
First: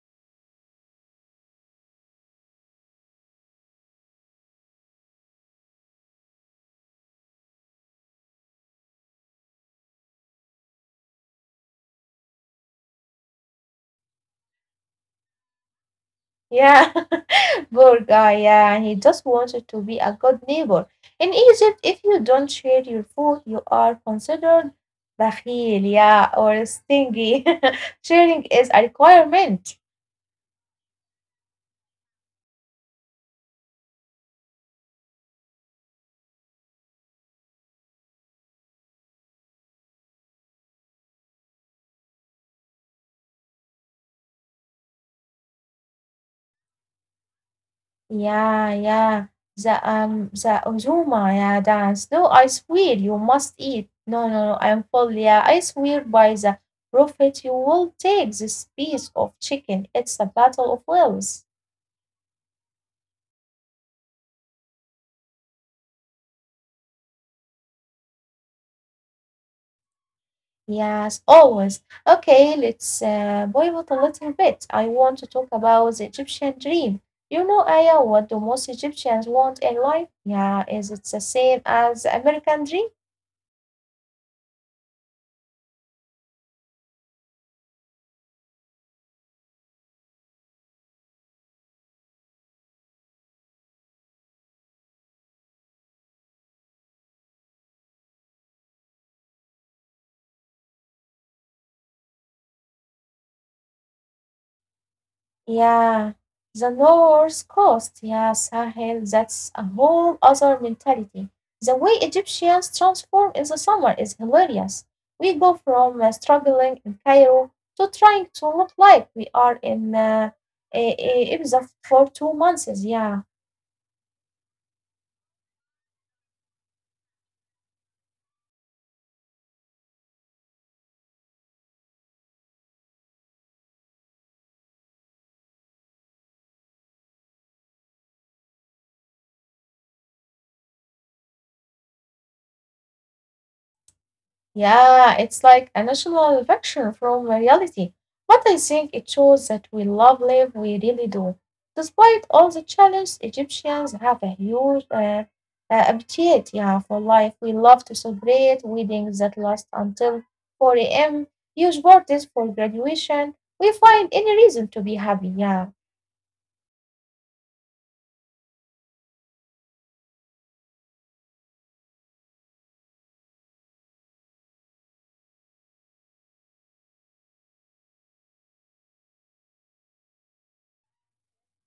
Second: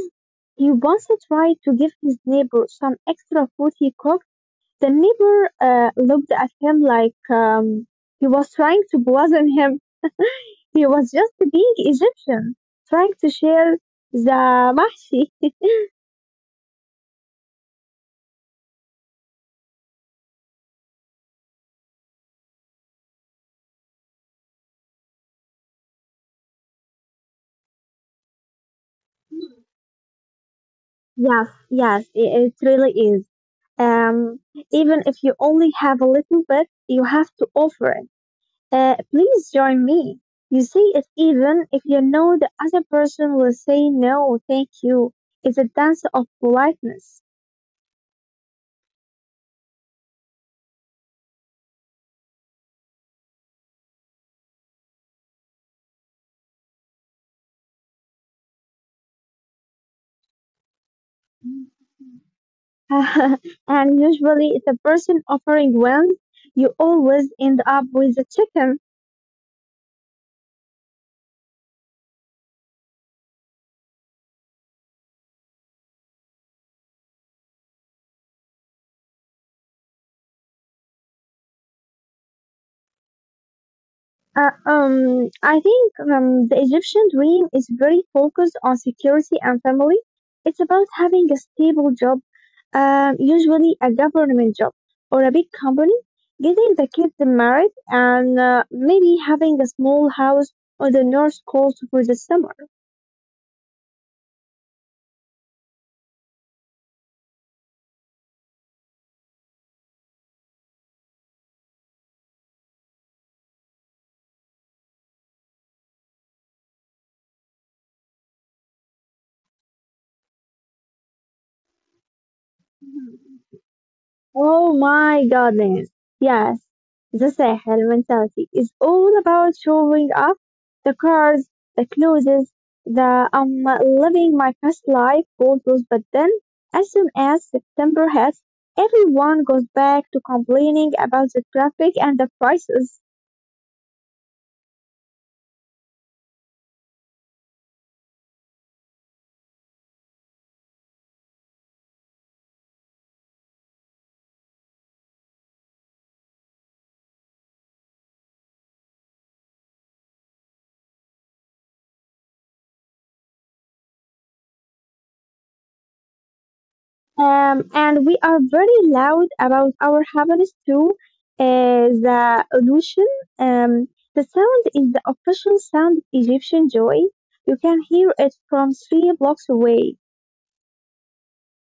[SPEAKER 2] he once tried to give his neighbor some extra food he cooked. The neighbor looked at him like he was trying to poison him. He was just being Egyptian, trying to share the mahshi. [laughs]
[SPEAKER 1] yeah. [laughs] Poor guy, yeah, he just wanted to be a good neighbor. In Egypt, if you don't share your food, you are considered bakhil, yeah, or stingy. [laughs] Sharing is a requirement.
[SPEAKER 2] Yes, yes, it really is. Um, even if you only have a little bit, you have to offer it. Please join me. You see, it's even if you know the other person will say no, thank you. It's a dance of politeness.
[SPEAKER 1] Yeah, yeah. The Ujuma, yeah, dance. No, I swear you must eat. No, no, no, I'm full, yeah. I swear by the prophet you will take this piece of chicken. It's a battle of wills.
[SPEAKER 2] [laughs] And usually, if the person offering wins, you always end up with a chicken.
[SPEAKER 1] Yes, always. Okay, let's pivot a little bit. I want to talk about the Egyptian dream. You know, Aya, what do most Egyptians want in life? Yeah, is it the same as the American dream?
[SPEAKER 2] I think the Egyptian dream is very focused on security and family. It's about having a stable job, usually a government job or a big company, getting the kids married, and maybe having a small house on the North Coast for the summer.
[SPEAKER 1] Yeah, the North Coast, yeah, Sahel, that's a whole other mentality. The way Egyptians transform in the summer is hilarious. We go from struggling in Cairo to trying to look like we are in Ibiza for 2 months, yeah.
[SPEAKER 2] Oh my goodness. Yes, the Sahel mentality is all about showing up, the cars, the clothes, the living my best life photos, but then as soon as September hits, everyone goes back to complaining about the traffic and the prices.
[SPEAKER 1] Yeah, it's like a national fiction from reality. But I think it shows that we love live, we really do. Despite all the challenges, Egyptians have a huge appetite, yeah, for life. We love to celebrate weddings that last until 4 a.m., huge parties for graduation. We find any reason to be happy. Yeah,
[SPEAKER 2] And we are very loud about our happiness too. The illusion? um, the sound is the official sound of Egyptian joy. You can hear it from three blocks away.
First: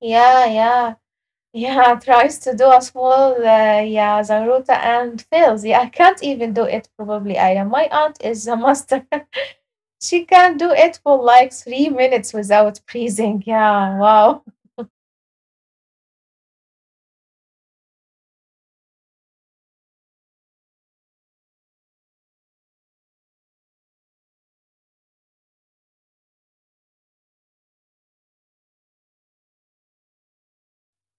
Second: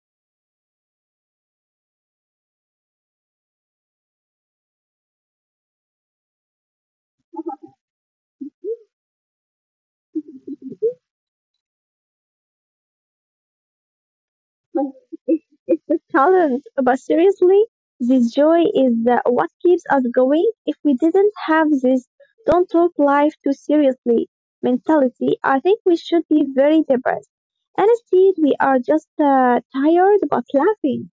[SPEAKER 1] yeah, yeah. Yeah, [laughs] tries to do a small, yeah, zaruta and fails. Yeah, I can't even do it probably. I am. My aunt is a master. [laughs] She can do it for like 3 minutes without breathing. Yeah, wow.
[SPEAKER 2] [laughs] It's a talent, but seriously, this joy is the, what keeps us going. If we didn't have this, don't talk life too seriously mentality, I think we should be very depressed. Instead, we are just tired but laughing.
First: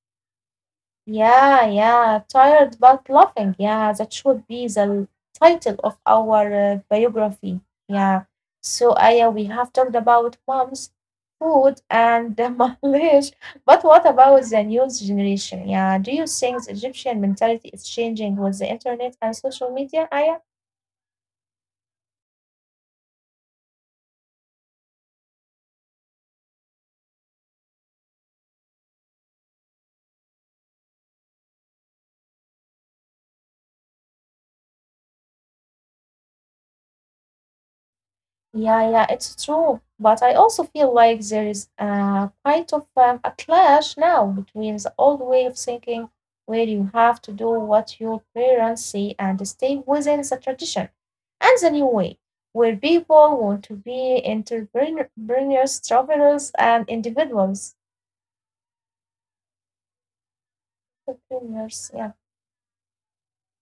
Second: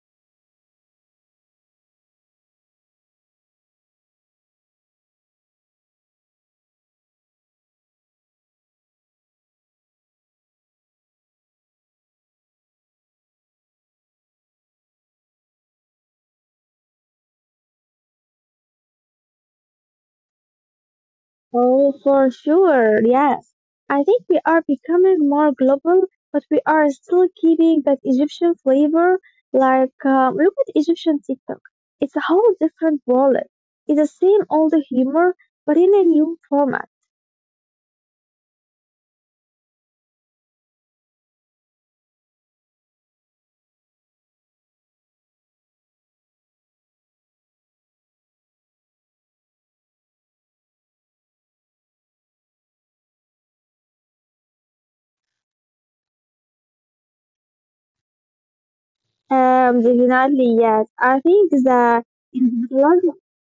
[SPEAKER 1] Yeah, yeah, tired but laughing. Yeah, that should be the title of our biography. Yeah. So, Aya, we have talked about moms, food, and the [laughs] mileage. But what about the new generation? Yeah. Do you think the Egyptian mentality is changing with the internet and social media, Aya?
[SPEAKER 2] Oh, for sure, yes. I think we are becoming more global, but we are still keeping that Egyptian flavor. Like, look at Egyptian TikTok. It's a whole different wallet. It's the same old humor, but in a new format.
[SPEAKER 1] Yeah, yeah, it's true. But I also feel like there is a quite of a clash now between the old way of thinking, where you have to do what your parents say and stay within the tradition, and the new way, where people want to be entrepreneurs, travelers, and individuals.
[SPEAKER 2] Definitely, yes. I think
[SPEAKER 1] Entrepreneurs,
[SPEAKER 2] that.
[SPEAKER 1] yeah.
[SPEAKER 2] Blood,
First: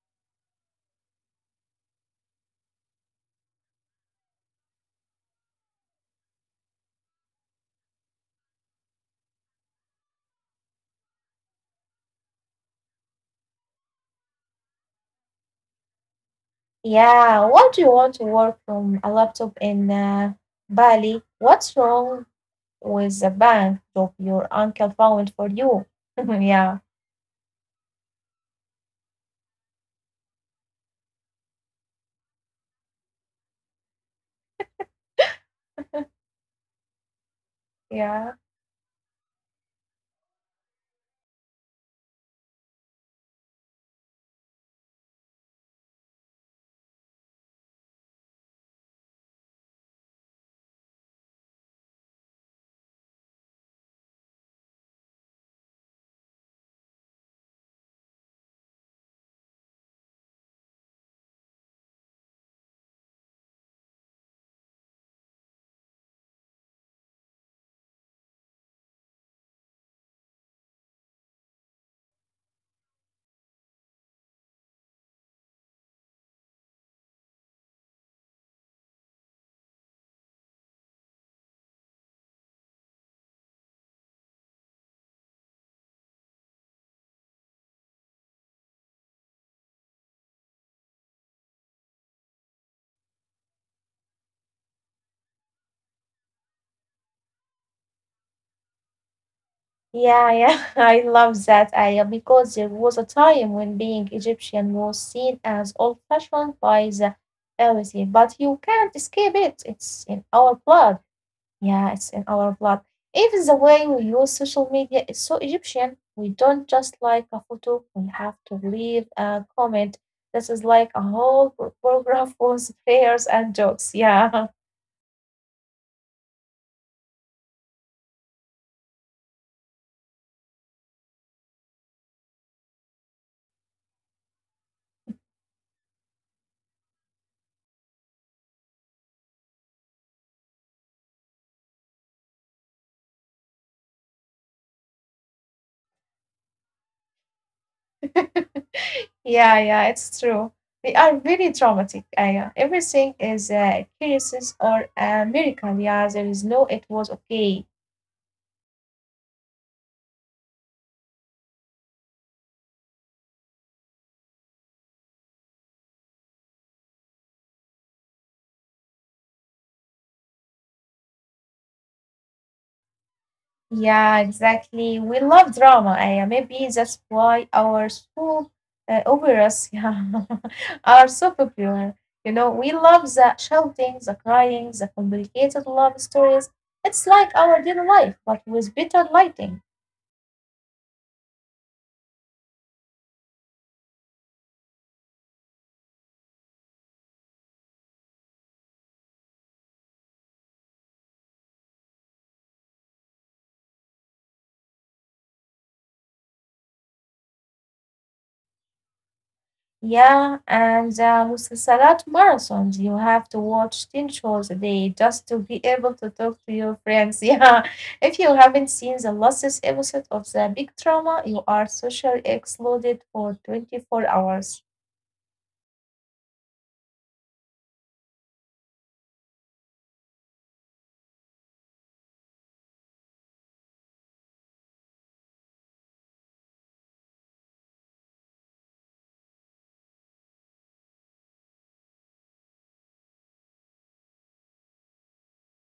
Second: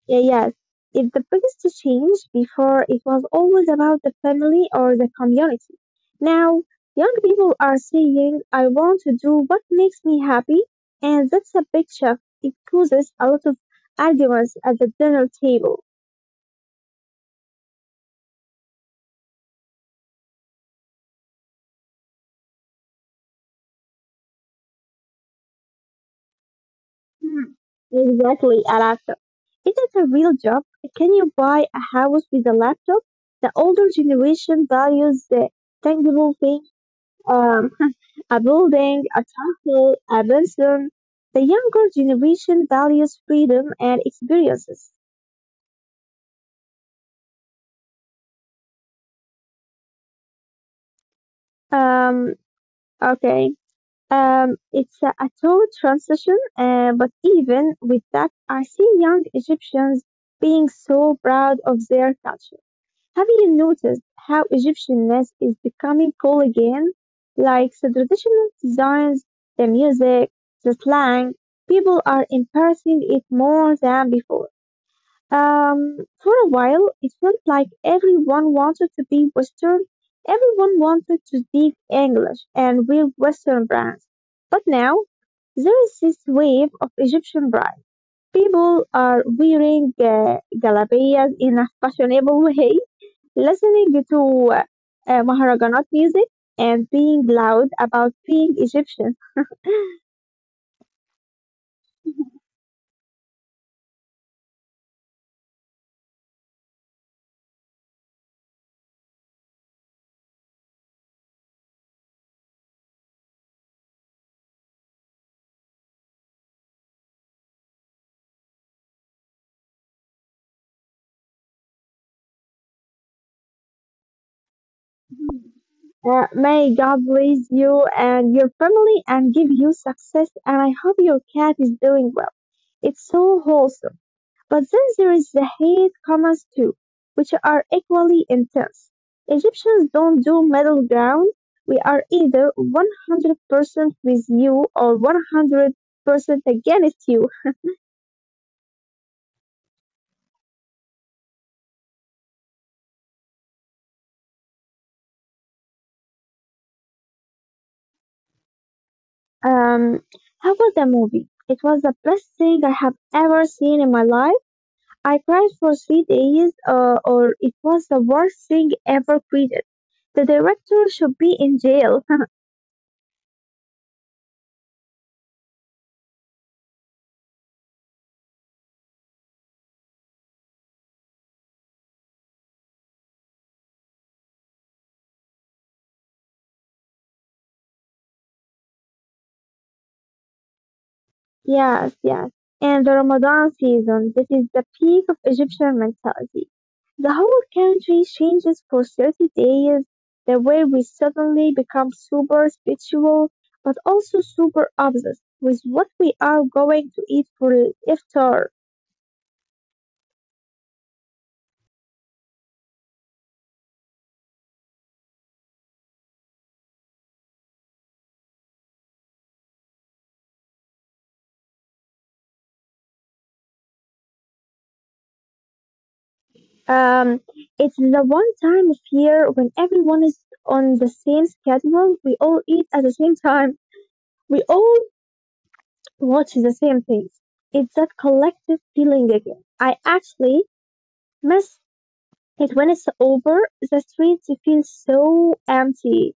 [SPEAKER 2] yeah, yes. If the biggest change. Before it was always about the family or the community. Now, young people are saying, I want to do what makes me happy, and that's a big shift. It causes a lot of arguments at the dinner table.
[SPEAKER 1] Yeah, why do you want to work from a laptop in Bali? What's wrong with the bank job your uncle found for you? [laughs] yeah,
[SPEAKER 2] Hmm. Exactly, a laptop. Is it a real job? Can you buy a house with a laptop? The older generation values the tangible thing. Um, A
[SPEAKER 1] yeah,
[SPEAKER 2] building, a temple, a museum. The younger generation values freedom and experiences. Um, okay. It's a tough transition, but even with that, I see young Egyptians being so proud of their culture. Have you noticed how Egyptianness is becoming cool again? Like the traditional designs, the music, the slang, people are embracing it more than before. Um, for a while, it felt like everyone wanted to be Western, everyone wanted to speak English and wear Western brands. But now, there is this wave of Egyptian brides. People are wearing galabayas in a fashionable [laughs] way, listening to Maharaganat music, and being loud about being Egyptian.
[SPEAKER 1] yeah, yeah. [laughs] I love that idea because there was a time when being Egyptian was seen as old fashioned by the elite, but you can't escape it. It's in our blood. Yeah, it's in our blood. Even the way we use social media is so Egyptian. We don't just like a photo, we have to leave a comment. This is like a whole paragraph with [laughs] prayers and jokes. Yeah. [laughs]
[SPEAKER 2] May God bless you and your family and give you success, and I hope your cat is doing well. It's so wholesome. But then there is the hate comments too, which are equally intense. Egyptians don't do middle ground. We are either 100% with you or 100% against you.
[SPEAKER 1] [laughs] yeah, yeah, it's true. They are very dramatic. Yeah, everything is a crisis or a miracle. Yeah, there is no, it was okay.
[SPEAKER 2] Um, how was the movie? It was the best thing I have ever seen in my life. I cried for 3 days, or it was the worst thing ever created. The director should be in jail. [laughs]
[SPEAKER 1] Yeah, exactly. We love drama. Yeah, maybe that's why our school operas, [laughs] yeah, are so popular. You know, we love the shouting, the crying, the complicated love stories. It's like our daily life, but with better lighting.
[SPEAKER 2] Yes, yes. And the Ramadan season, this is the peak of Egyptian mentality. The whole country changes for 30 days, the way we suddenly become super spiritual, but also super obsessed with what we are going to eat for iftar.
[SPEAKER 1] Yeah, and the Musalsalat marathons. You have to watch 10 shows a day just to be able to talk to your friends. [laughs] Yeah, if you haven't seen the latest episode of The Big Drama, you are socially excluded for 24 hours.
[SPEAKER 2] Um, it's the one time of year when everyone is on the same schedule. We all eat at the same time. We all watch the same things. It's that collective feeling again. I actually miss it when it's over. The streets feel so empty.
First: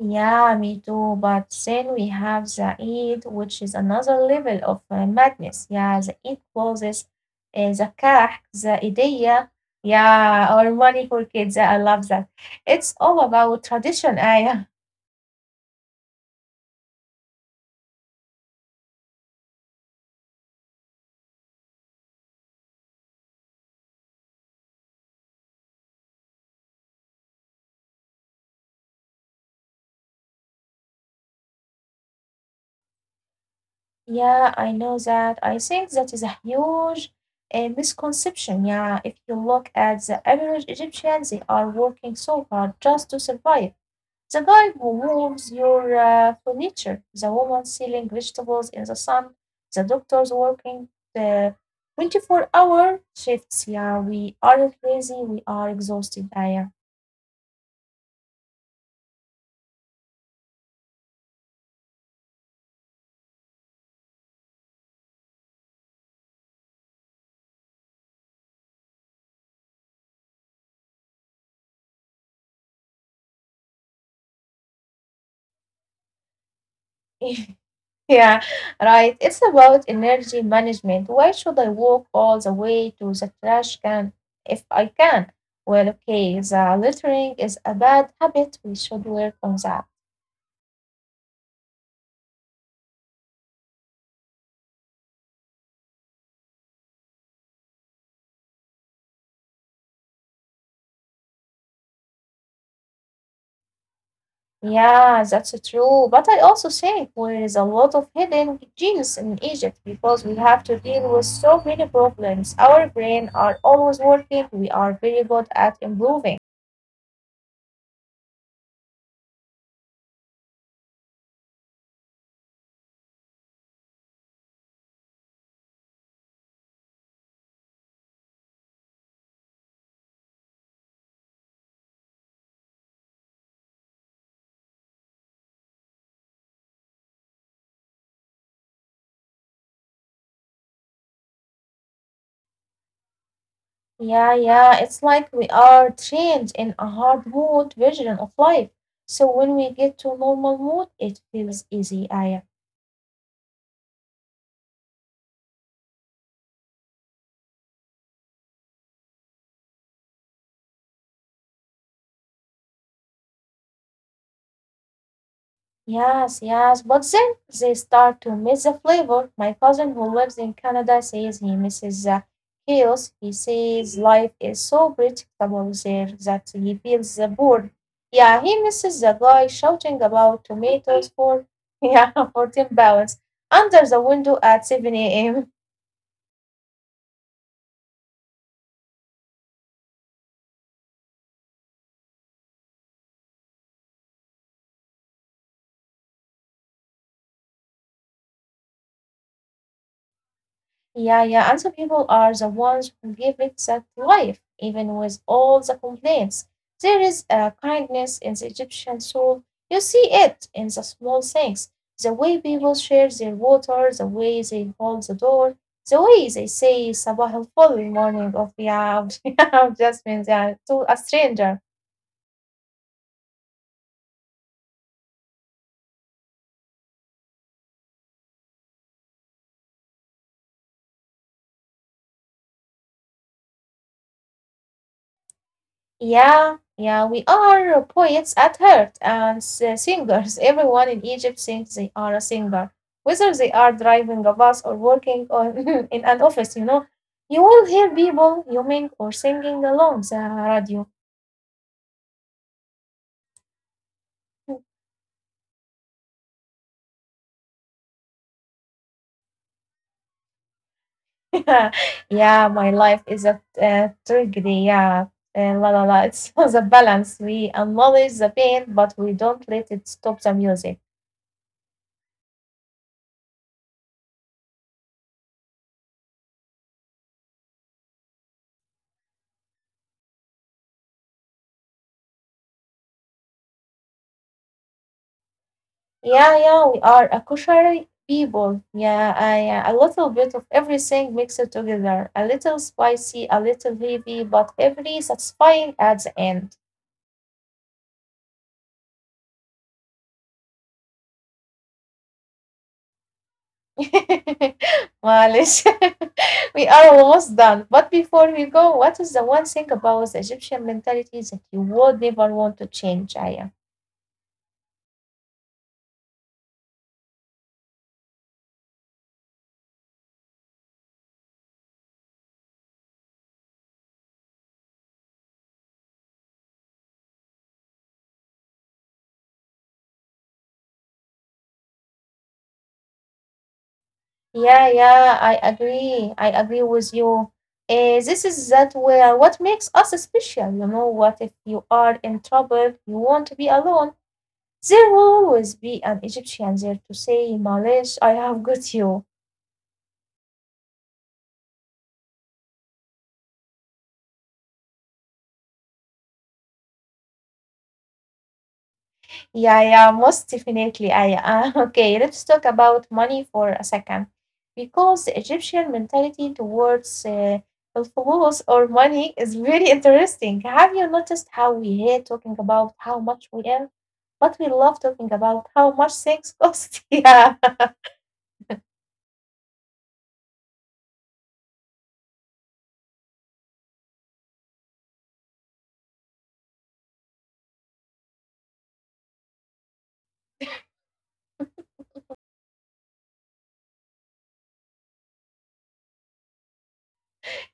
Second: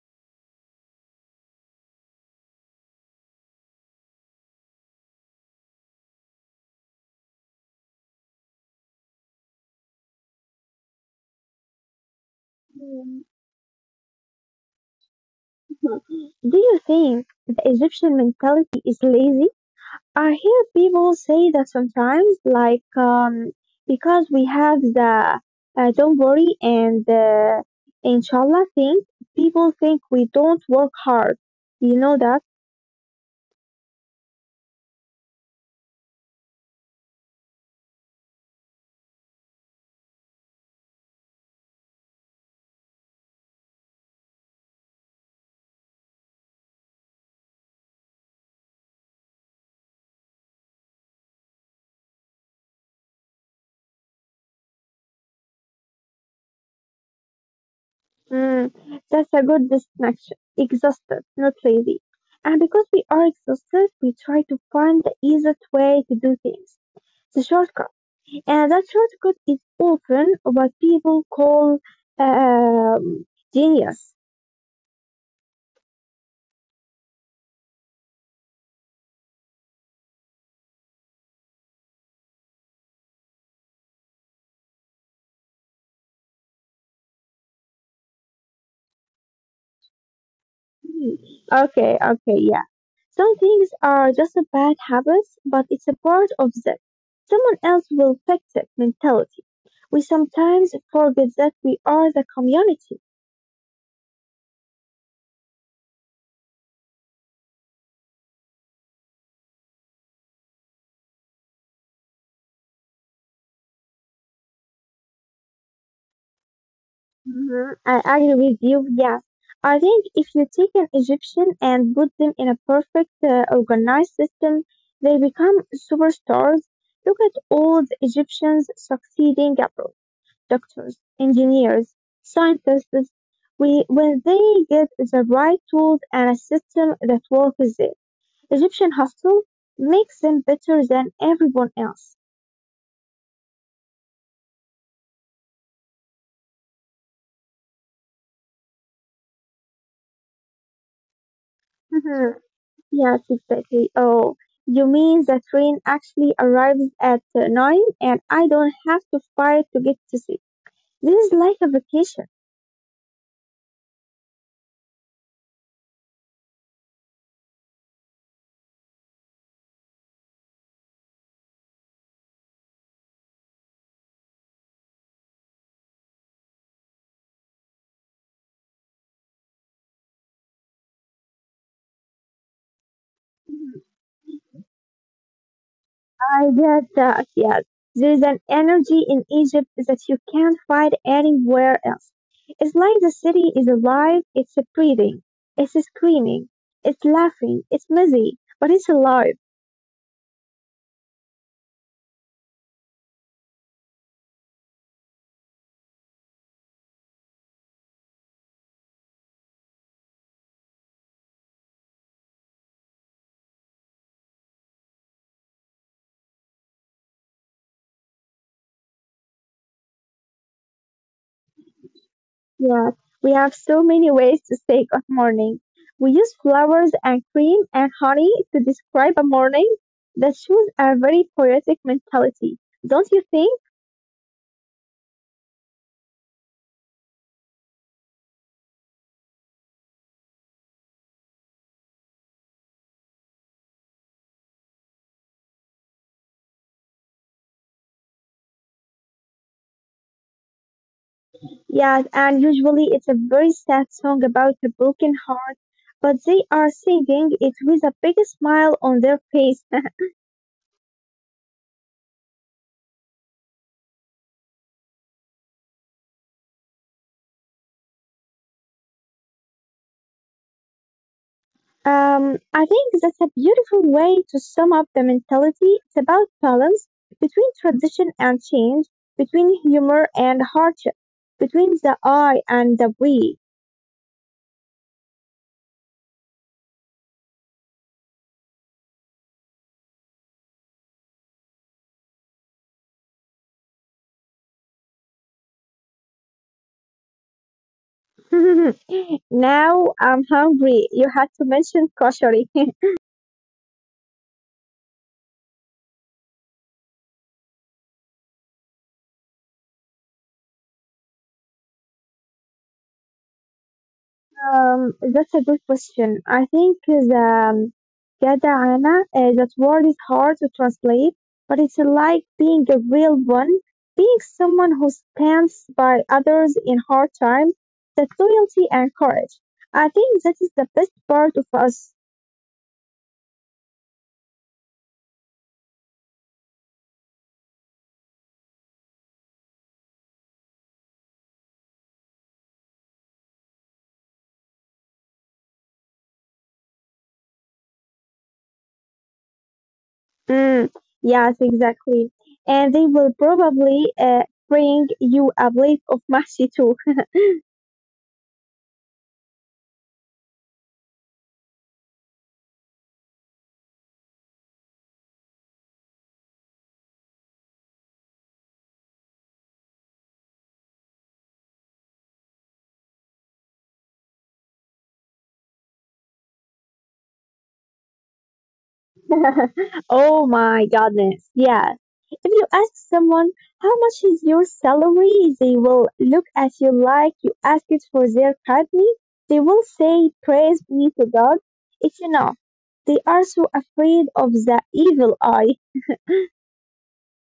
[SPEAKER 1] Yeah, me too. But then we have the Eid, which is another level of madness. Yeah, the Eid closes, the Kah, the Idea. Yeah, or money for kids. I love that. It's all
[SPEAKER 2] Mm.
[SPEAKER 1] about tradition, Aya.
[SPEAKER 2] Do you think the Egyptian mentality is lazy? I hear people say that sometimes, like, because we have the don't worry and inshallah thing, people think we don't work hard. You know that?
[SPEAKER 1] Yeah, I know that. I think that is a huge misconception. Yeah, if you look at the average Egyptian, they are working so hard just to survive. The guy who moves your furniture, the woman selling vegetables in the sun, the doctors working the 24-hour shifts. Yeah, we are crazy. We are exhausted. Yeah.
[SPEAKER 2] Mm, that's a good distinction. Exhausted, not lazy. And because we are exhausted, we try to find the easiest way to do things, the shortcut. And that shortcut is often what people call um, genius.
[SPEAKER 1] [laughs] Yeah, right. It's about energy management. Why should I walk all the way to the trash can if I can? Well, okay, the littering is a bad habit. We should work on that.
[SPEAKER 2] Hmm. Okay, okay, yeah. Some things are just a bad habits, but it's a part of that. Someone else will fix it mentality. We sometimes forget that we are the community.
[SPEAKER 1] Yeah, that's true. But I also think there is a lot of hidden genius in Egypt because we have to deal with so many problems. Our brain are always working. We are very good at improving.
[SPEAKER 2] Mhm, I agree with you. Yeah, I think if you take an Egyptian and put them in a perfect organized system, they become superstars. Look at all the Egyptians succeeding abroad: doctors, engineers, scientists. We, when they get the right tools and a system that works, there, Egyptian hospital makes them better than everyone else.
[SPEAKER 1] Yeah, yeah, it's like we are trained in a hardwood version of life. So when we get to normal mode, it feels easy, Aya.
[SPEAKER 2] [laughs] Yes, exactly. Oh, you mean the train actually arrives at nine and I don't have to fight to get to see. This is like a vacation.
[SPEAKER 1] Yes, yes, but then they start to miss the flavor. My cousin who lives in Canada says he misses the chaos. He says life is so predictable there that he feels bored. Yeah, he misses the guy shouting about tomatoes for, [laughs] yeah, 14 pounds under the window at 7 a.m.
[SPEAKER 2] I get that, yes. There is an energy in Egypt that you can't find anywhere else. It's like the city is alive, it's breathing, it's screaming, it's laughing, it's messy, but it's alive.
[SPEAKER 1] Yeah, yeah. And some people are the ones who give it that life, even with all the complaints. There is a kindness in the Egyptian soul. You see it in the small things, the way people share their water, the way they hold the door, the way they say Sabah al Ful, morning of the [laughs] of Jasmine, yeah, [laughs] to a stranger.
[SPEAKER 2] Yeah, we have so many ways to say good morning. We use flowers and cream and honey to describe a morning that shows a very poetic mentality, don't you think?
[SPEAKER 1] Yeah, yeah, we are poets at heart and singers. [laughs] Everyone in Egypt thinks they are a singer, whether they are driving a bus or working on [laughs] in an office, you know. You will hear people humming or singing along the radio.
[SPEAKER 2] Yes, and usually it's a very sad song about a broken heart, but they are singing it with a big smile on their face.
[SPEAKER 1] [laughs] Yeah, my life is a tragedy. Yeah, and la la la. It's [laughs] the balance. We acknowledge the pain, but we don't let it stop the music.
[SPEAKER 2] I think that's a beautiful way to sum up the mentality. It's about balance between tradition and change, between humor and hardship, between the I and the we.
[SPEAKER 1] Yeah, yeah, we are a kosher people. Yeah, a little bit of everything mixed together. A little spicy, a little heavy, but every satisfying at the end.
[SPEAKER 2] [laughs] Now I'm hungry. You had to mention kosher.
[SPEAKER 1] [laughs] Malish, [laughs] we are almost done. But before we go, what is the one thing about the Egyptian mentality that you would never want to change, Aya?
[SPEAKER 2] That's a good question. I think the Gadahana, that word is hard to translate, but it's like being a real one, being someone who stands by others in hard times, that loyalty and courage. I think that is the best part of us.
[SPEAKER 1] Yeah, yeah, I agree. I agree with you. This is that where what makes us special. You know what? If you are in trouble, you want to be alone. There will always be an Egyptian there to say, Malish, I have got you.
[SPEAKER 2] Mm, yes, exactly. And they will probably bring you a plate of mashi too. [laughs]
[SPEAKER 1] Yeah, yeah, most definitely. I [laughs] okay. Let's talk about money for a second, because the Egyptian mentality towards الفلوس or money is really [laughs] interesting. Have you noticed how we hate talking about how much we earn? But we love talking about how much things cost. [laughs] Yeah.
[SPEAKER 2] [laughs] Oh my goodness, yes. If you ask someone how much is your salary, they will look at you like you ask it for their company. They will say, Praise be to God, if you know. They are so afraid of the evil eye.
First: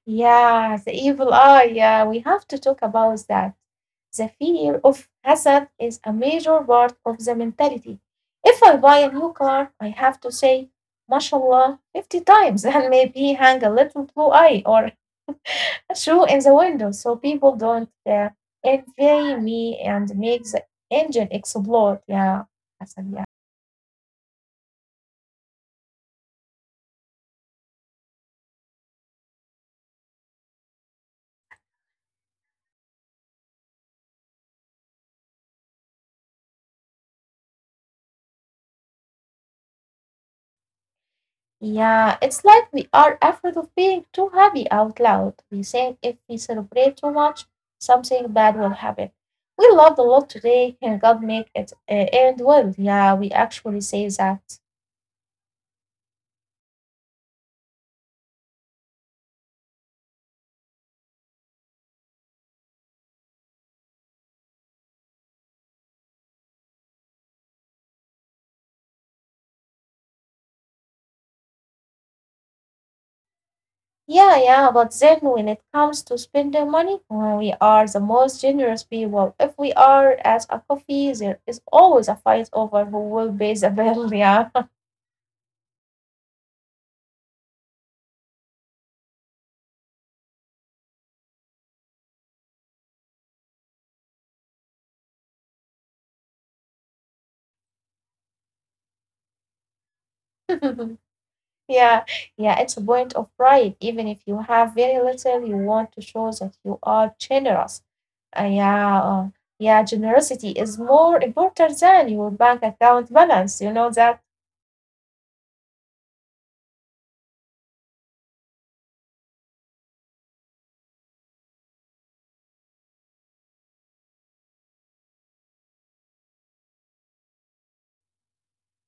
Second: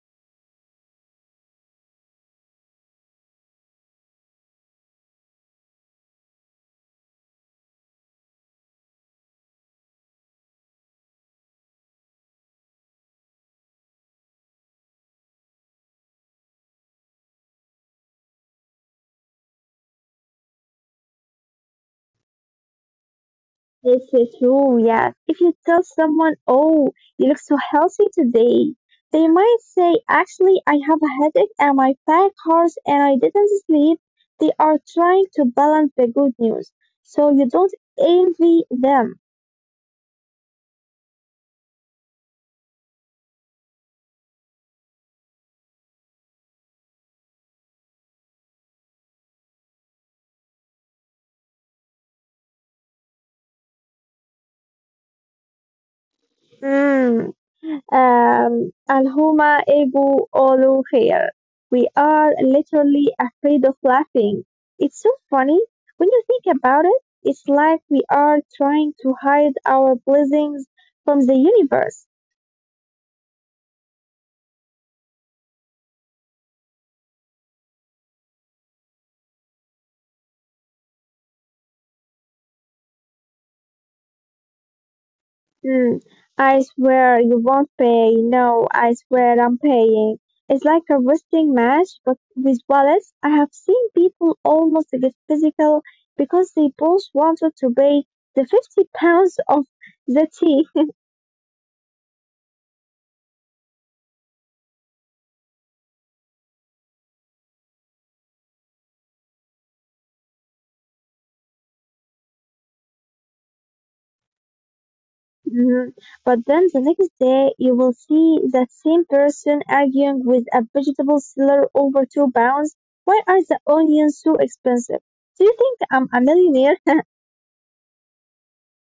[SPEAKER 1] Yeah. The evil eye. Yeah. We have to talk about that. The fear of hazard is a major part of the mentality. If I buy a new car, I have to say, mashallah, 50 times [laughs] and maybe hang a little blue eye or [laughs] a shoe in the window so people don't envy me and make the engine explode. Yeah. Hassan, yeah.
[SPEAKER 2] This is true, yes. If you tell someone, oh, you look so healthy today, they might say, actually, I have a headache and my back hurts and I didn't sleep. They are trying to balance the good news, so you don't envy them.
[SPEAKER 1] Yeah, it's like we are afraid of being too happy out loud. We think if we celebrate too much, something bad will happen. We loved a lot today, and God make it end well. Yeah, we actually say that.
[SPEAKER 2] Mm. Alhuma ego olo hair. We are literally afraid of laughing. It's so funny. When you think about it, it's like we are trying to hide our blessings from the universe.
[SPEAKER 1] Yeah, yeah, but then when it comes to spending money, well, we are the most generous people. If we are at a coffee, there is always a fight over who will pay the bill. Yeah.
[SPEAKER 2] Hmm. I swear you won't pay. No, I swear I'm paying. It's like a wrestling match, but with wallets. I have seen people almost get physical because they both wanted to pay the 50 pounds of the tea.
[SPEAKER 1] [laughs] Yeah, yeah, it's a point of pride. Even if you have very little, you want to show that you are generous. Yeah, yeah, generosity is more important than your bank account balance. You know that?
[SPEAKER 2] Mhm. But then the next day, you will see that same person arguing with a vegetable seller over 2 pounds. Why are the onions so expensive? Do you think I'm a millionaire? [laughs]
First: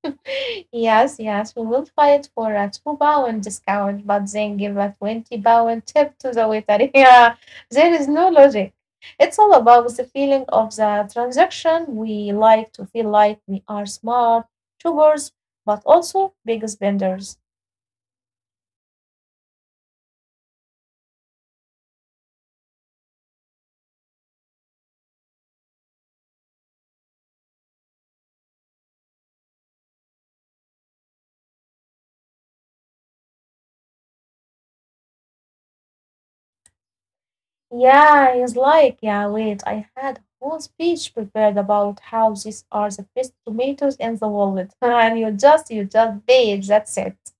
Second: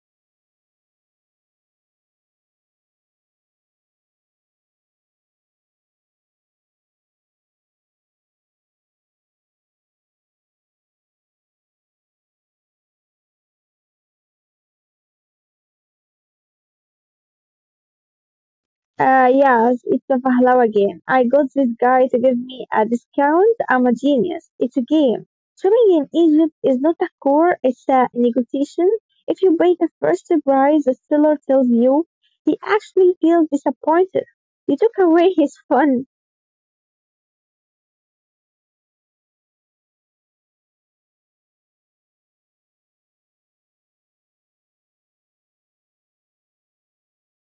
[SPEAKER 1] [laughs] Yes, yes, we will fight for a 2 pound discount, but then give a 20 pound tip to the waiter. [laughs] Yeah, there is no logic. It's all about the feeling of the transaction. We like to feel like we are smart, shoppers, but also big spenders.
[SPEAKER 2] Yes, it's a Pahlawa game. I got this guy to give me a discount. I'm a genius. It's a game. Shopping in Egypt is not a core, it's a negotiation. If you pay the first price the seller tells you, he actually feels disappointed. You took away his fun.
[SPEAKER 1] Yeah, he's like, yeah, wait, I had a whole speech prepared about how these are the best tomatoes in the world. [laughs] And you just bake, that's it.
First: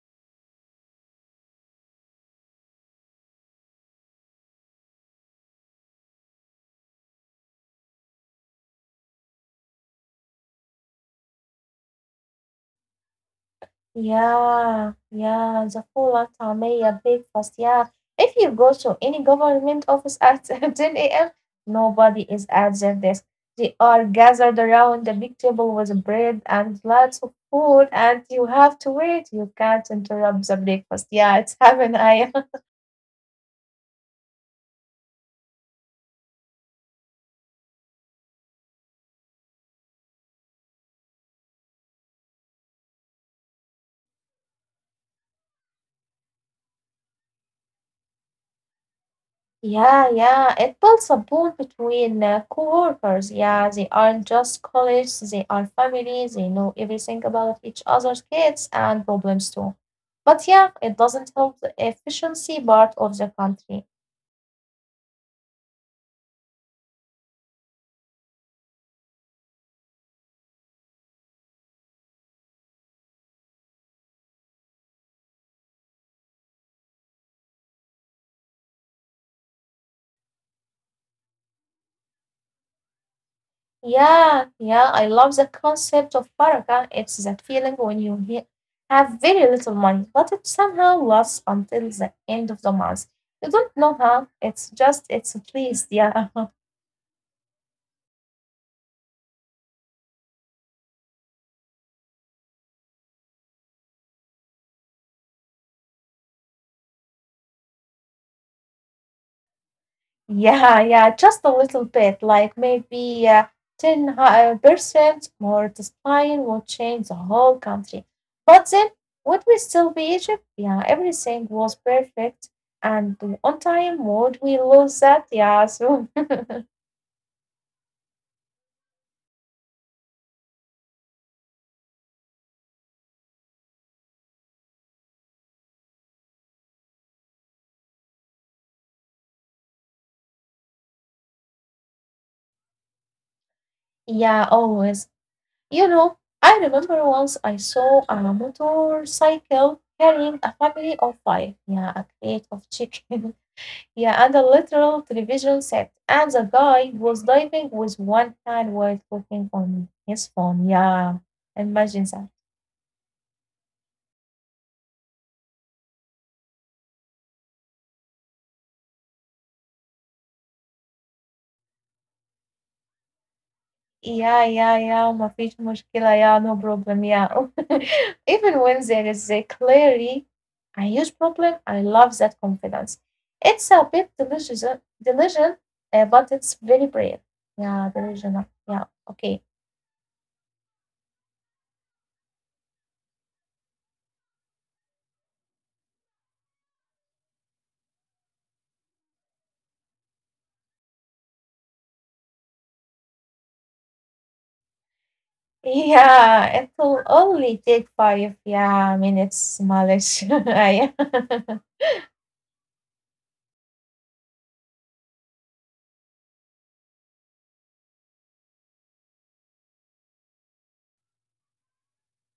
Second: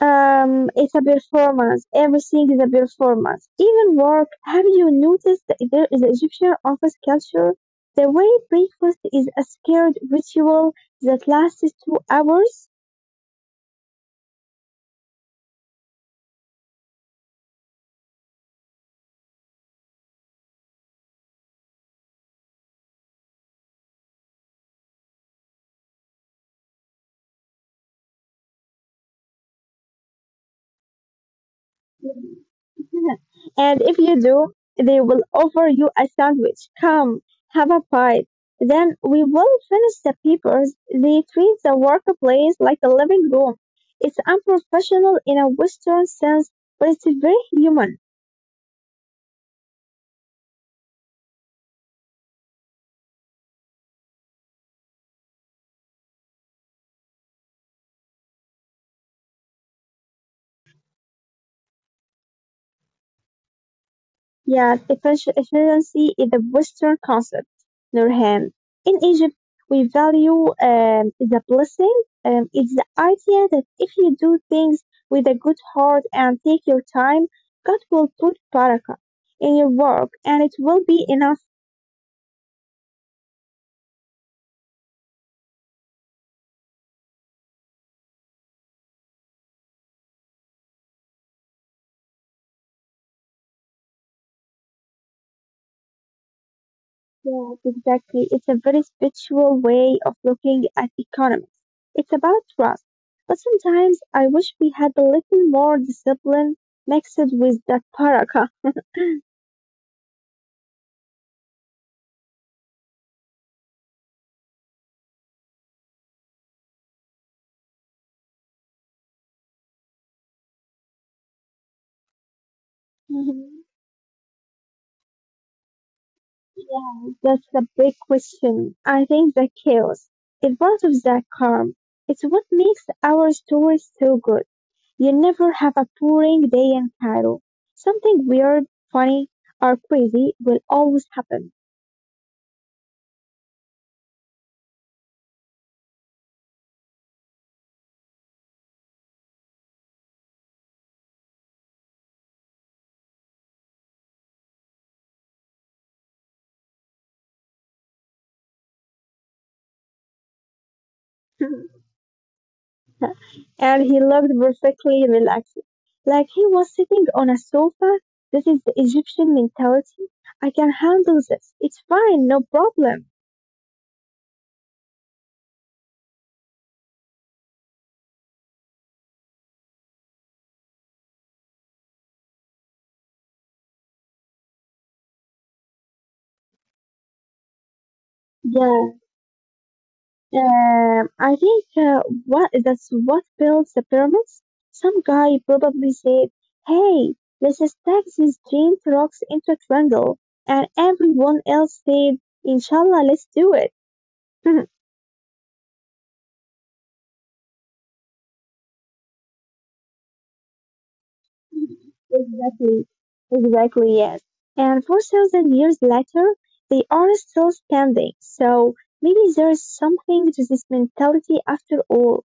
[SPEAKER 2] It's a performance. Everything is a performance. Even work. Have you noticed that there is Egyptian office culture? The way breakfast is a scared ritual that lasts 2 hours.
[SPEAKER 1] Yeah, yeah, the full tamia breakfast, yeah. If you go to any government office at [laughs] 10 a.m., nobody is at their desk. They are gathered around the big table with bread and lots of food, and you have to wait. You can't interrupt the breakfast. Yeah, it's [laughs] heaven. I
[SPEAKER 2] [laughs] And if you do, they will offer you a sandwich. Come, have a bite. Then we will finish the papers. They treat the workplace like a living room. It's unprofessional in a Western sense, but it's very human.
[SPEAKER 1] Yeah, yeah. It builds a bond between coworkers. Yeah, they aren't just colleagues, they are family. They know everything about each other's kids and problems too. But yeah, it doesn't help the efficiency part of the country.
[SPEAKER 2] Efficiency is a Western concept, Nurhan. In Egypt, we value the blessing. It's the idea that if you do things with a good heart and take your time, God will put barakah in your work and it will be enough.
[SPEAKER 1] Yeah, yeah. I love the concept of baraka. It's that feeling when you have very little money, but it somehow lasts until the end of the month. You don't know how. It's just, it's a pleased. Yeah. [laughs]
[SPEAKER 2] Yes, exactly. It's a very spiritual way of looking at economics. It's about trust. But sometimes I wish we had a little more discipline mixed with that barakah.
[SPEAKER 1] Yeah, yeah, just a little bit, like maybe 10 percent more discipline will change the whole country. But then, would we still be Egypt? Yeah, everything was perfect and on
[SPEAKER 2] [laughs]
[SPEAKER 1] time. Would we lose that? Yeah, so
[SPEAKER 2] Yeah, that's the big question. I think the chaos is part of that charm. It's what makes our stories so good. You never have a boring day in Cairo. Something weird, funny, or crazy will always happen.
[SPEAKER 1] [laughs] yeah, always. You know, I remember once I saw a motorcycle carrying a family of five. Yeah, a crate of chicken. Yeah, and a literal television set. And the guy was diving with one hand while talking on his phone. Yeah,
[SPEAKER 2] [laughs]
[SPEAKER 1] imagine that.
[SPEAKER 2] And he looked perfectly relaxed, like he was sitting on a sofa. This is the Egyptian mentality. I can handle this. It's fine, no problem.
[SPEAKER 1] Yeah, yeah, yeah, ما فيش مشكلة. Yeah, no problem. Yeah. [laughs] Even when there is a clearly a huge problem, I love that confidence. It's a bit delusion, but it's very brave. Yeah, delusional. Yeah,
[SPEAKER 2] Yeah.
[SPEAKER 1] okay.
[SPEAKER 2] I think what that's what builds the pyramids. Some guy probably said, "Hey, let's stack these giant rocks into a triangle," and everyone else said, "Inshallah, let's do it." [laughs]
[SPEAKER 1] Yeah, it will only take five yeah minutes, Malish. [laughs]
[SPEAKER 2] Exactly, exactly, yes. And 4,000 years later, they are still standing. So maybe there is something to this mentality after all.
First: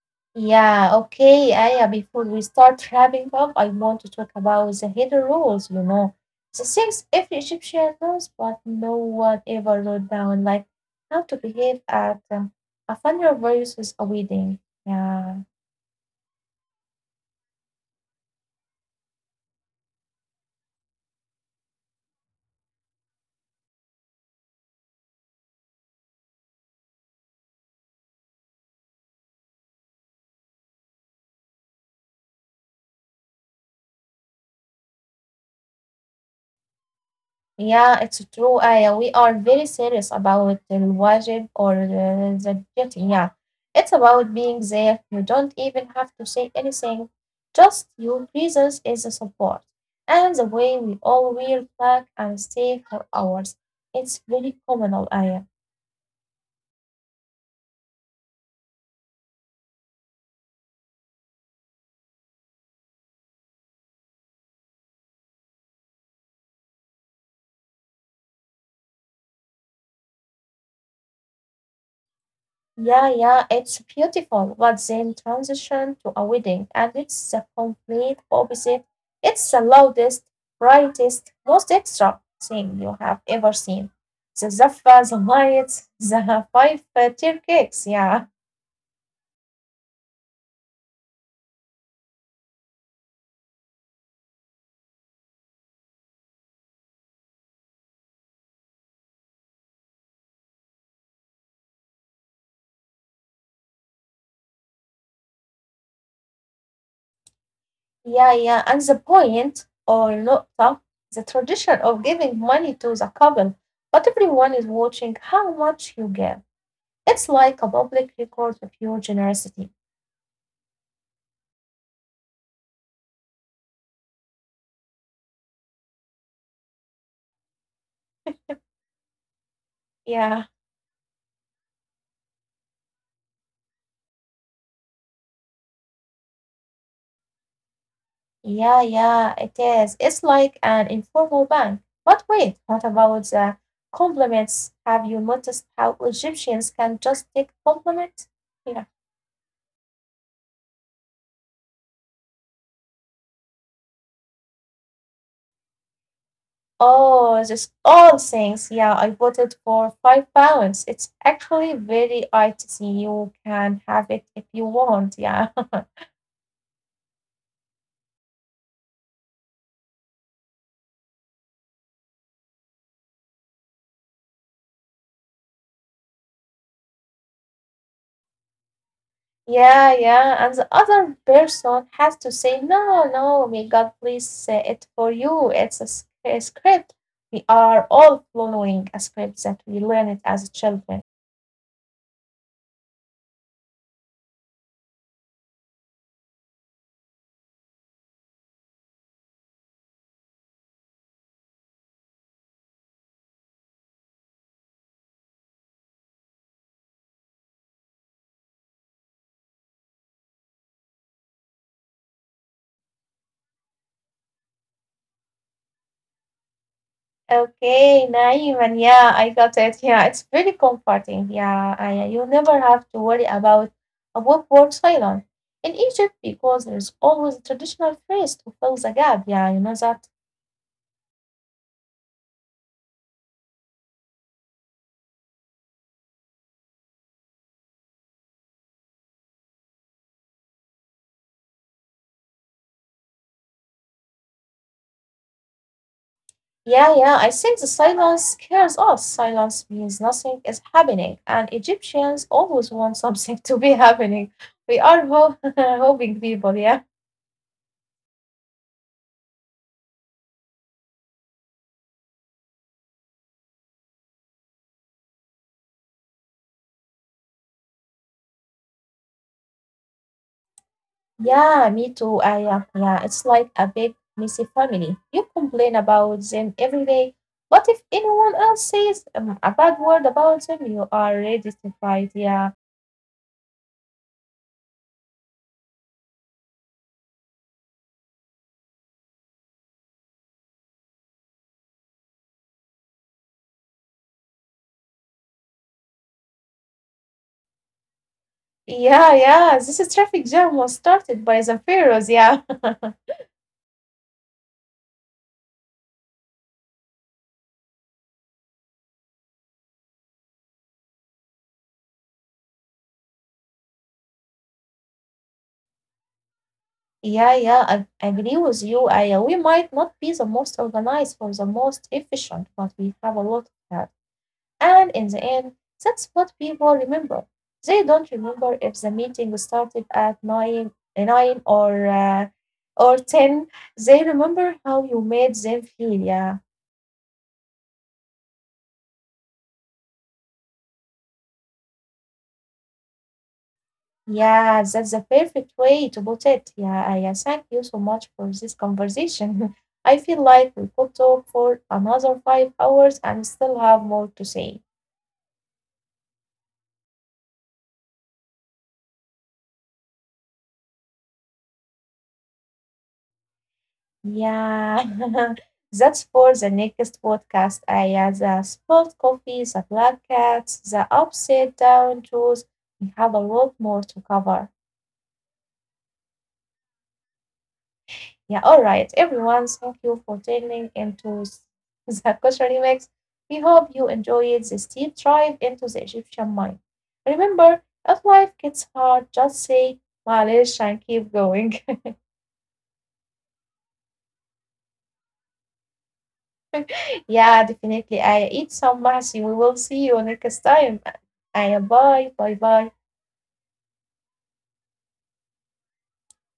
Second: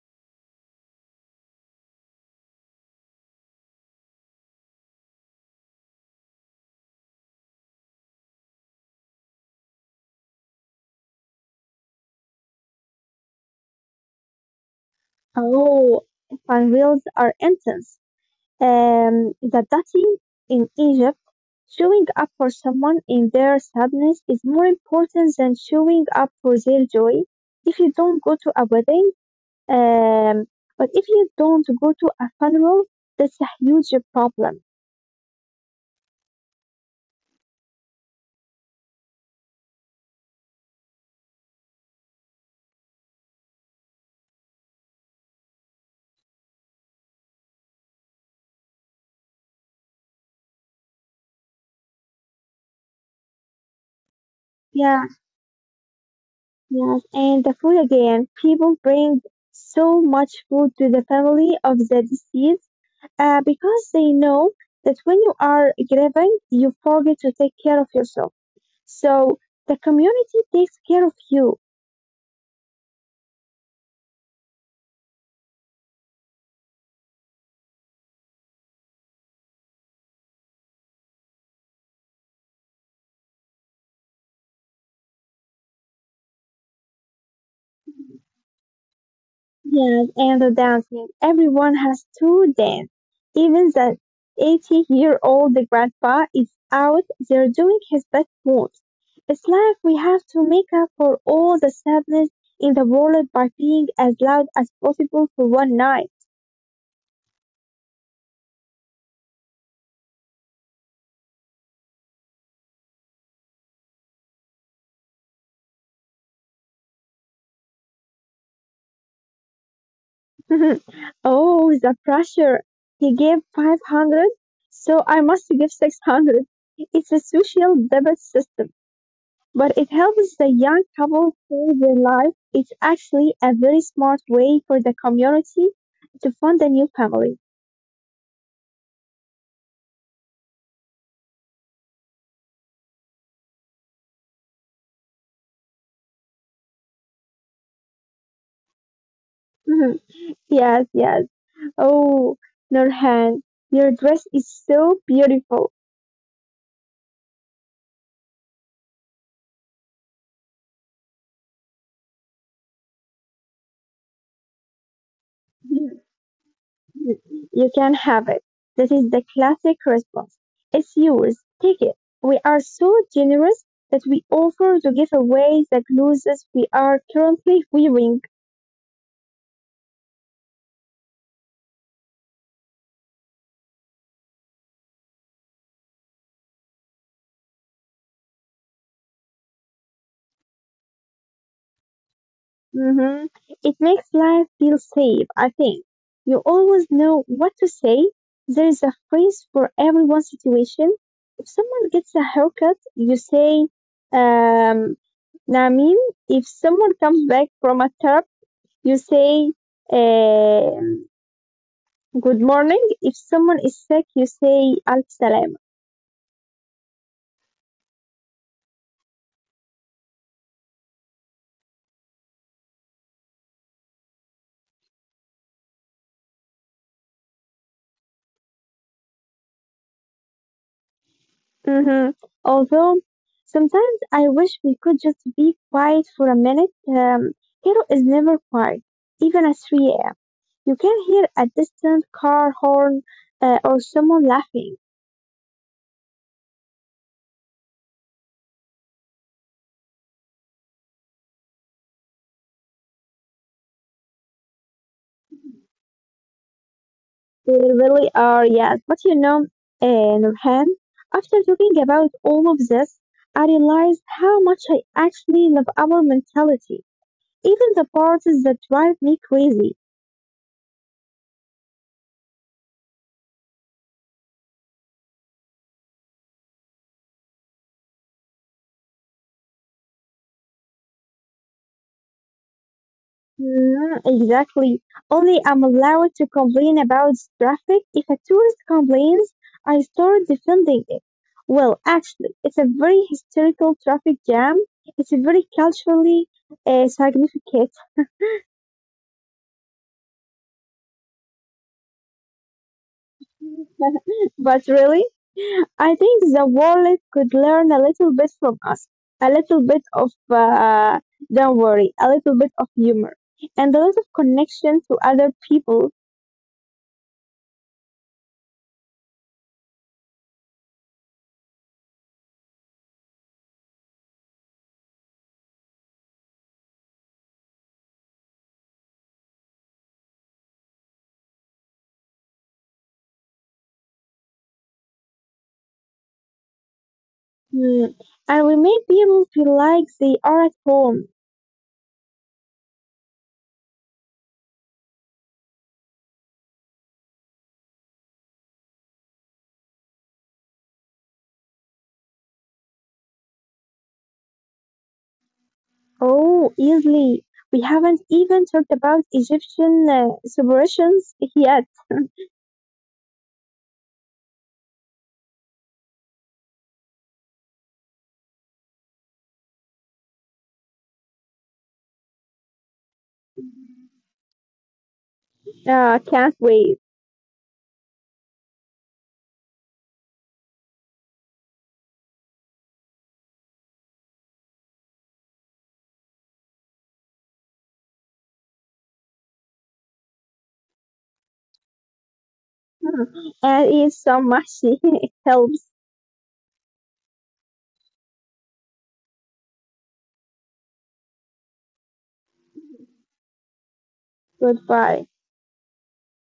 [SPEAKER 1] [laughs] yeah, okay, Aya. Before we start wrapping up, I want to talk about the hidden rules. You know, the things every Egyptian knows, but no one ever wrote down, like how to behave at a funeral versus a wedding. Yeah.
[SPEAKER 2] Oh, fun reels are intense. The dating in Egypt, showing up for someone in their sadness is more important than showing up for their joy. If you don't go to a wedding, um, but if you don't go to a funeral, that's a huge problem.
[SPEAKER 1] Yeah, it's true, Aya. We are very serious about the wajib or the duty. Yeah, it's about being there. You don't even have to say anything. Just your presence is a support. And the way we all wear black and stay for hours, it's very
[SPEAKER 2] Yeah,
[SPEAKER 1] communal, Aya.
[SPEAKER 2] yes. And the food again, people bring so much food to the family of the deceased because they know that when you are grieving, you forget to take care of yourself. So the community takes care of you.
[SPEAKER 1] Yeah, yeah, it's beautiful. But then transition to a wedding, and it's the complete opposite. It's the loudest, brightest, most extra thing you have ever seen. The zaffa, the lights, the five tier cakes. Yeah,
[SPEAKER 2] Yes, and the dancing. Everyone has to dance. Even the 80-year-old grandpa is out there doing his best moves. It's like we have to make up for all the sadness in the world by being as loud as possible for one night.
[SPEAKER 1] yeah, yeah. And the point or nota, the tradition of giving money to the couple, but everyone is watching how much you give. It's like a public record of your generosity.
[SPEAKER 2] [laughs] Oh, the pressure. He gave 500, so I must give 600. It's a social debit system, but it helps the
[SPEAKER 1] Yeah.
[SPEAKER 2] young couple save their life. It's actually a very smart way for the community to fund a new family.
[SPEAKER 1] Yeah, yeah, it is. It's like an informal bank. But wait, what about the compliments? Have you noticed how Egyptians can just take compliments? Yeah.
[SPEAKER 2] Mhm. Yes, yes. Oh, Nurhan, your dress is so beautiful.
[SPEAKER 1] Oh, just all things. Yeah, I voted for 5 pounds. It's actually very eye to see. You can have it if you want. Yeah.
[SPEAKER 2] [laughs] You can have it. That is the classic response. It's yours. Take it. We are so generous that we offer to give away the clothes we are currently wearing.
[SPEAKER 1] Yeah, yeah. And the other person has to say, no, no, may God please say it for you. It's a script. We are all following a script that we learned as children.
[SPEAKER 2] Hmm. It makes life feel safe, I think. You always know what to say. There is a phrase for everyone's situation. If someone gets a haircut, you say, um, Namin. If someone comes back from a trip, you say, um, good morning. If someone is sick, you say, al.
[SPEAKER 1] Okay, naive. And yeah, I got it. Yeah, it's very comforting. Yeah, you never have to worry about a book word silent in Egypt because there's always a traditional phrase to fill the gap. Yeah, you know that.
[SPEAKER 2] Hmm. Although sometimes I wish we could just be quiet for a minute. Cairo is never quiet, even at 3 a.m. You can hear a distant car horn or someone laughing.
[SPEAKER 1] Yeah, yeah. I think the silence scares us. Silence means nothing is happening, and Egyptians always want [laughs] something to be happening. We are [laughs] hoping people, yeah.
[SPEAKER 2] They really are, yes. But you know, Nurhan, after talking about all of this, I realized how much I actually love our mentality, even the parts that drive me crazy.
[SPEAKER 1] Yeah, me too. I am. Yeah, it's like a big messy family. You complain about them every day, but if anyone else says a bad word about them, you are ready to fight. Yeah,
[SPEAKER 2] Mm, exactly. Only I'm allowed to complain about traffic. If a tourist complains, I start defending it. Well, actually, it's a very historical traffic jam. It's a very culturally significant.
[SPEAKER 1] yeah, yeah. This traffic jam was started by the pharaohs. Yeah. [laughs]
[SPEAKER 2] [laughs] But really, I think the world could learn a little bit from us, a little bit of don't worry, a little bit of humor, and a lot of connection to other people.
[SPEAKER 1] Yeah, yeah, I agree with you. We might not be the most organized or the most efficient, but we have a lot of that. And in the end, that's what people remember. They don't remember if the meeting started at nine or ten. They remember how you made them feel. Yeah,
[SPEAKER 2] Hmm. I will make them feel like they are at home.
[SPEAKER 1] yeah, that's the perfect way to put it. Yeah, I thank you so much for this conversation. [laughs] I feel like we could talk for another 5 hours and still have more to say.
[SPEAKER 2] Oh, easily. We haven't even talked about Egyptian celebrations yet.
[SPEAKER 1] Yeah, [laughs] that's for the next podcast. I The spilled coffee, the black cats, the upside down shoes. We have a lot more to cover.
[SPEAKER 2] Can't wait.
[SPEAKER 1] Yeah, all right, everyone. Thank you for tuning into [laughs] the kosher remix. We hope you enjoyed this deep dive into the Egyptian mind. Remember, if life gets hard, just say "Malish" and keep going.
[SPEAKER 2] Hmm. And eat some mashi. [laughs] It helps.
[SPEAKER 1] Yeah, definitely. I eat some mahsi. We will see you next time. Aya, bye. Bye bye.
[SPEAKER 2] Goodbye.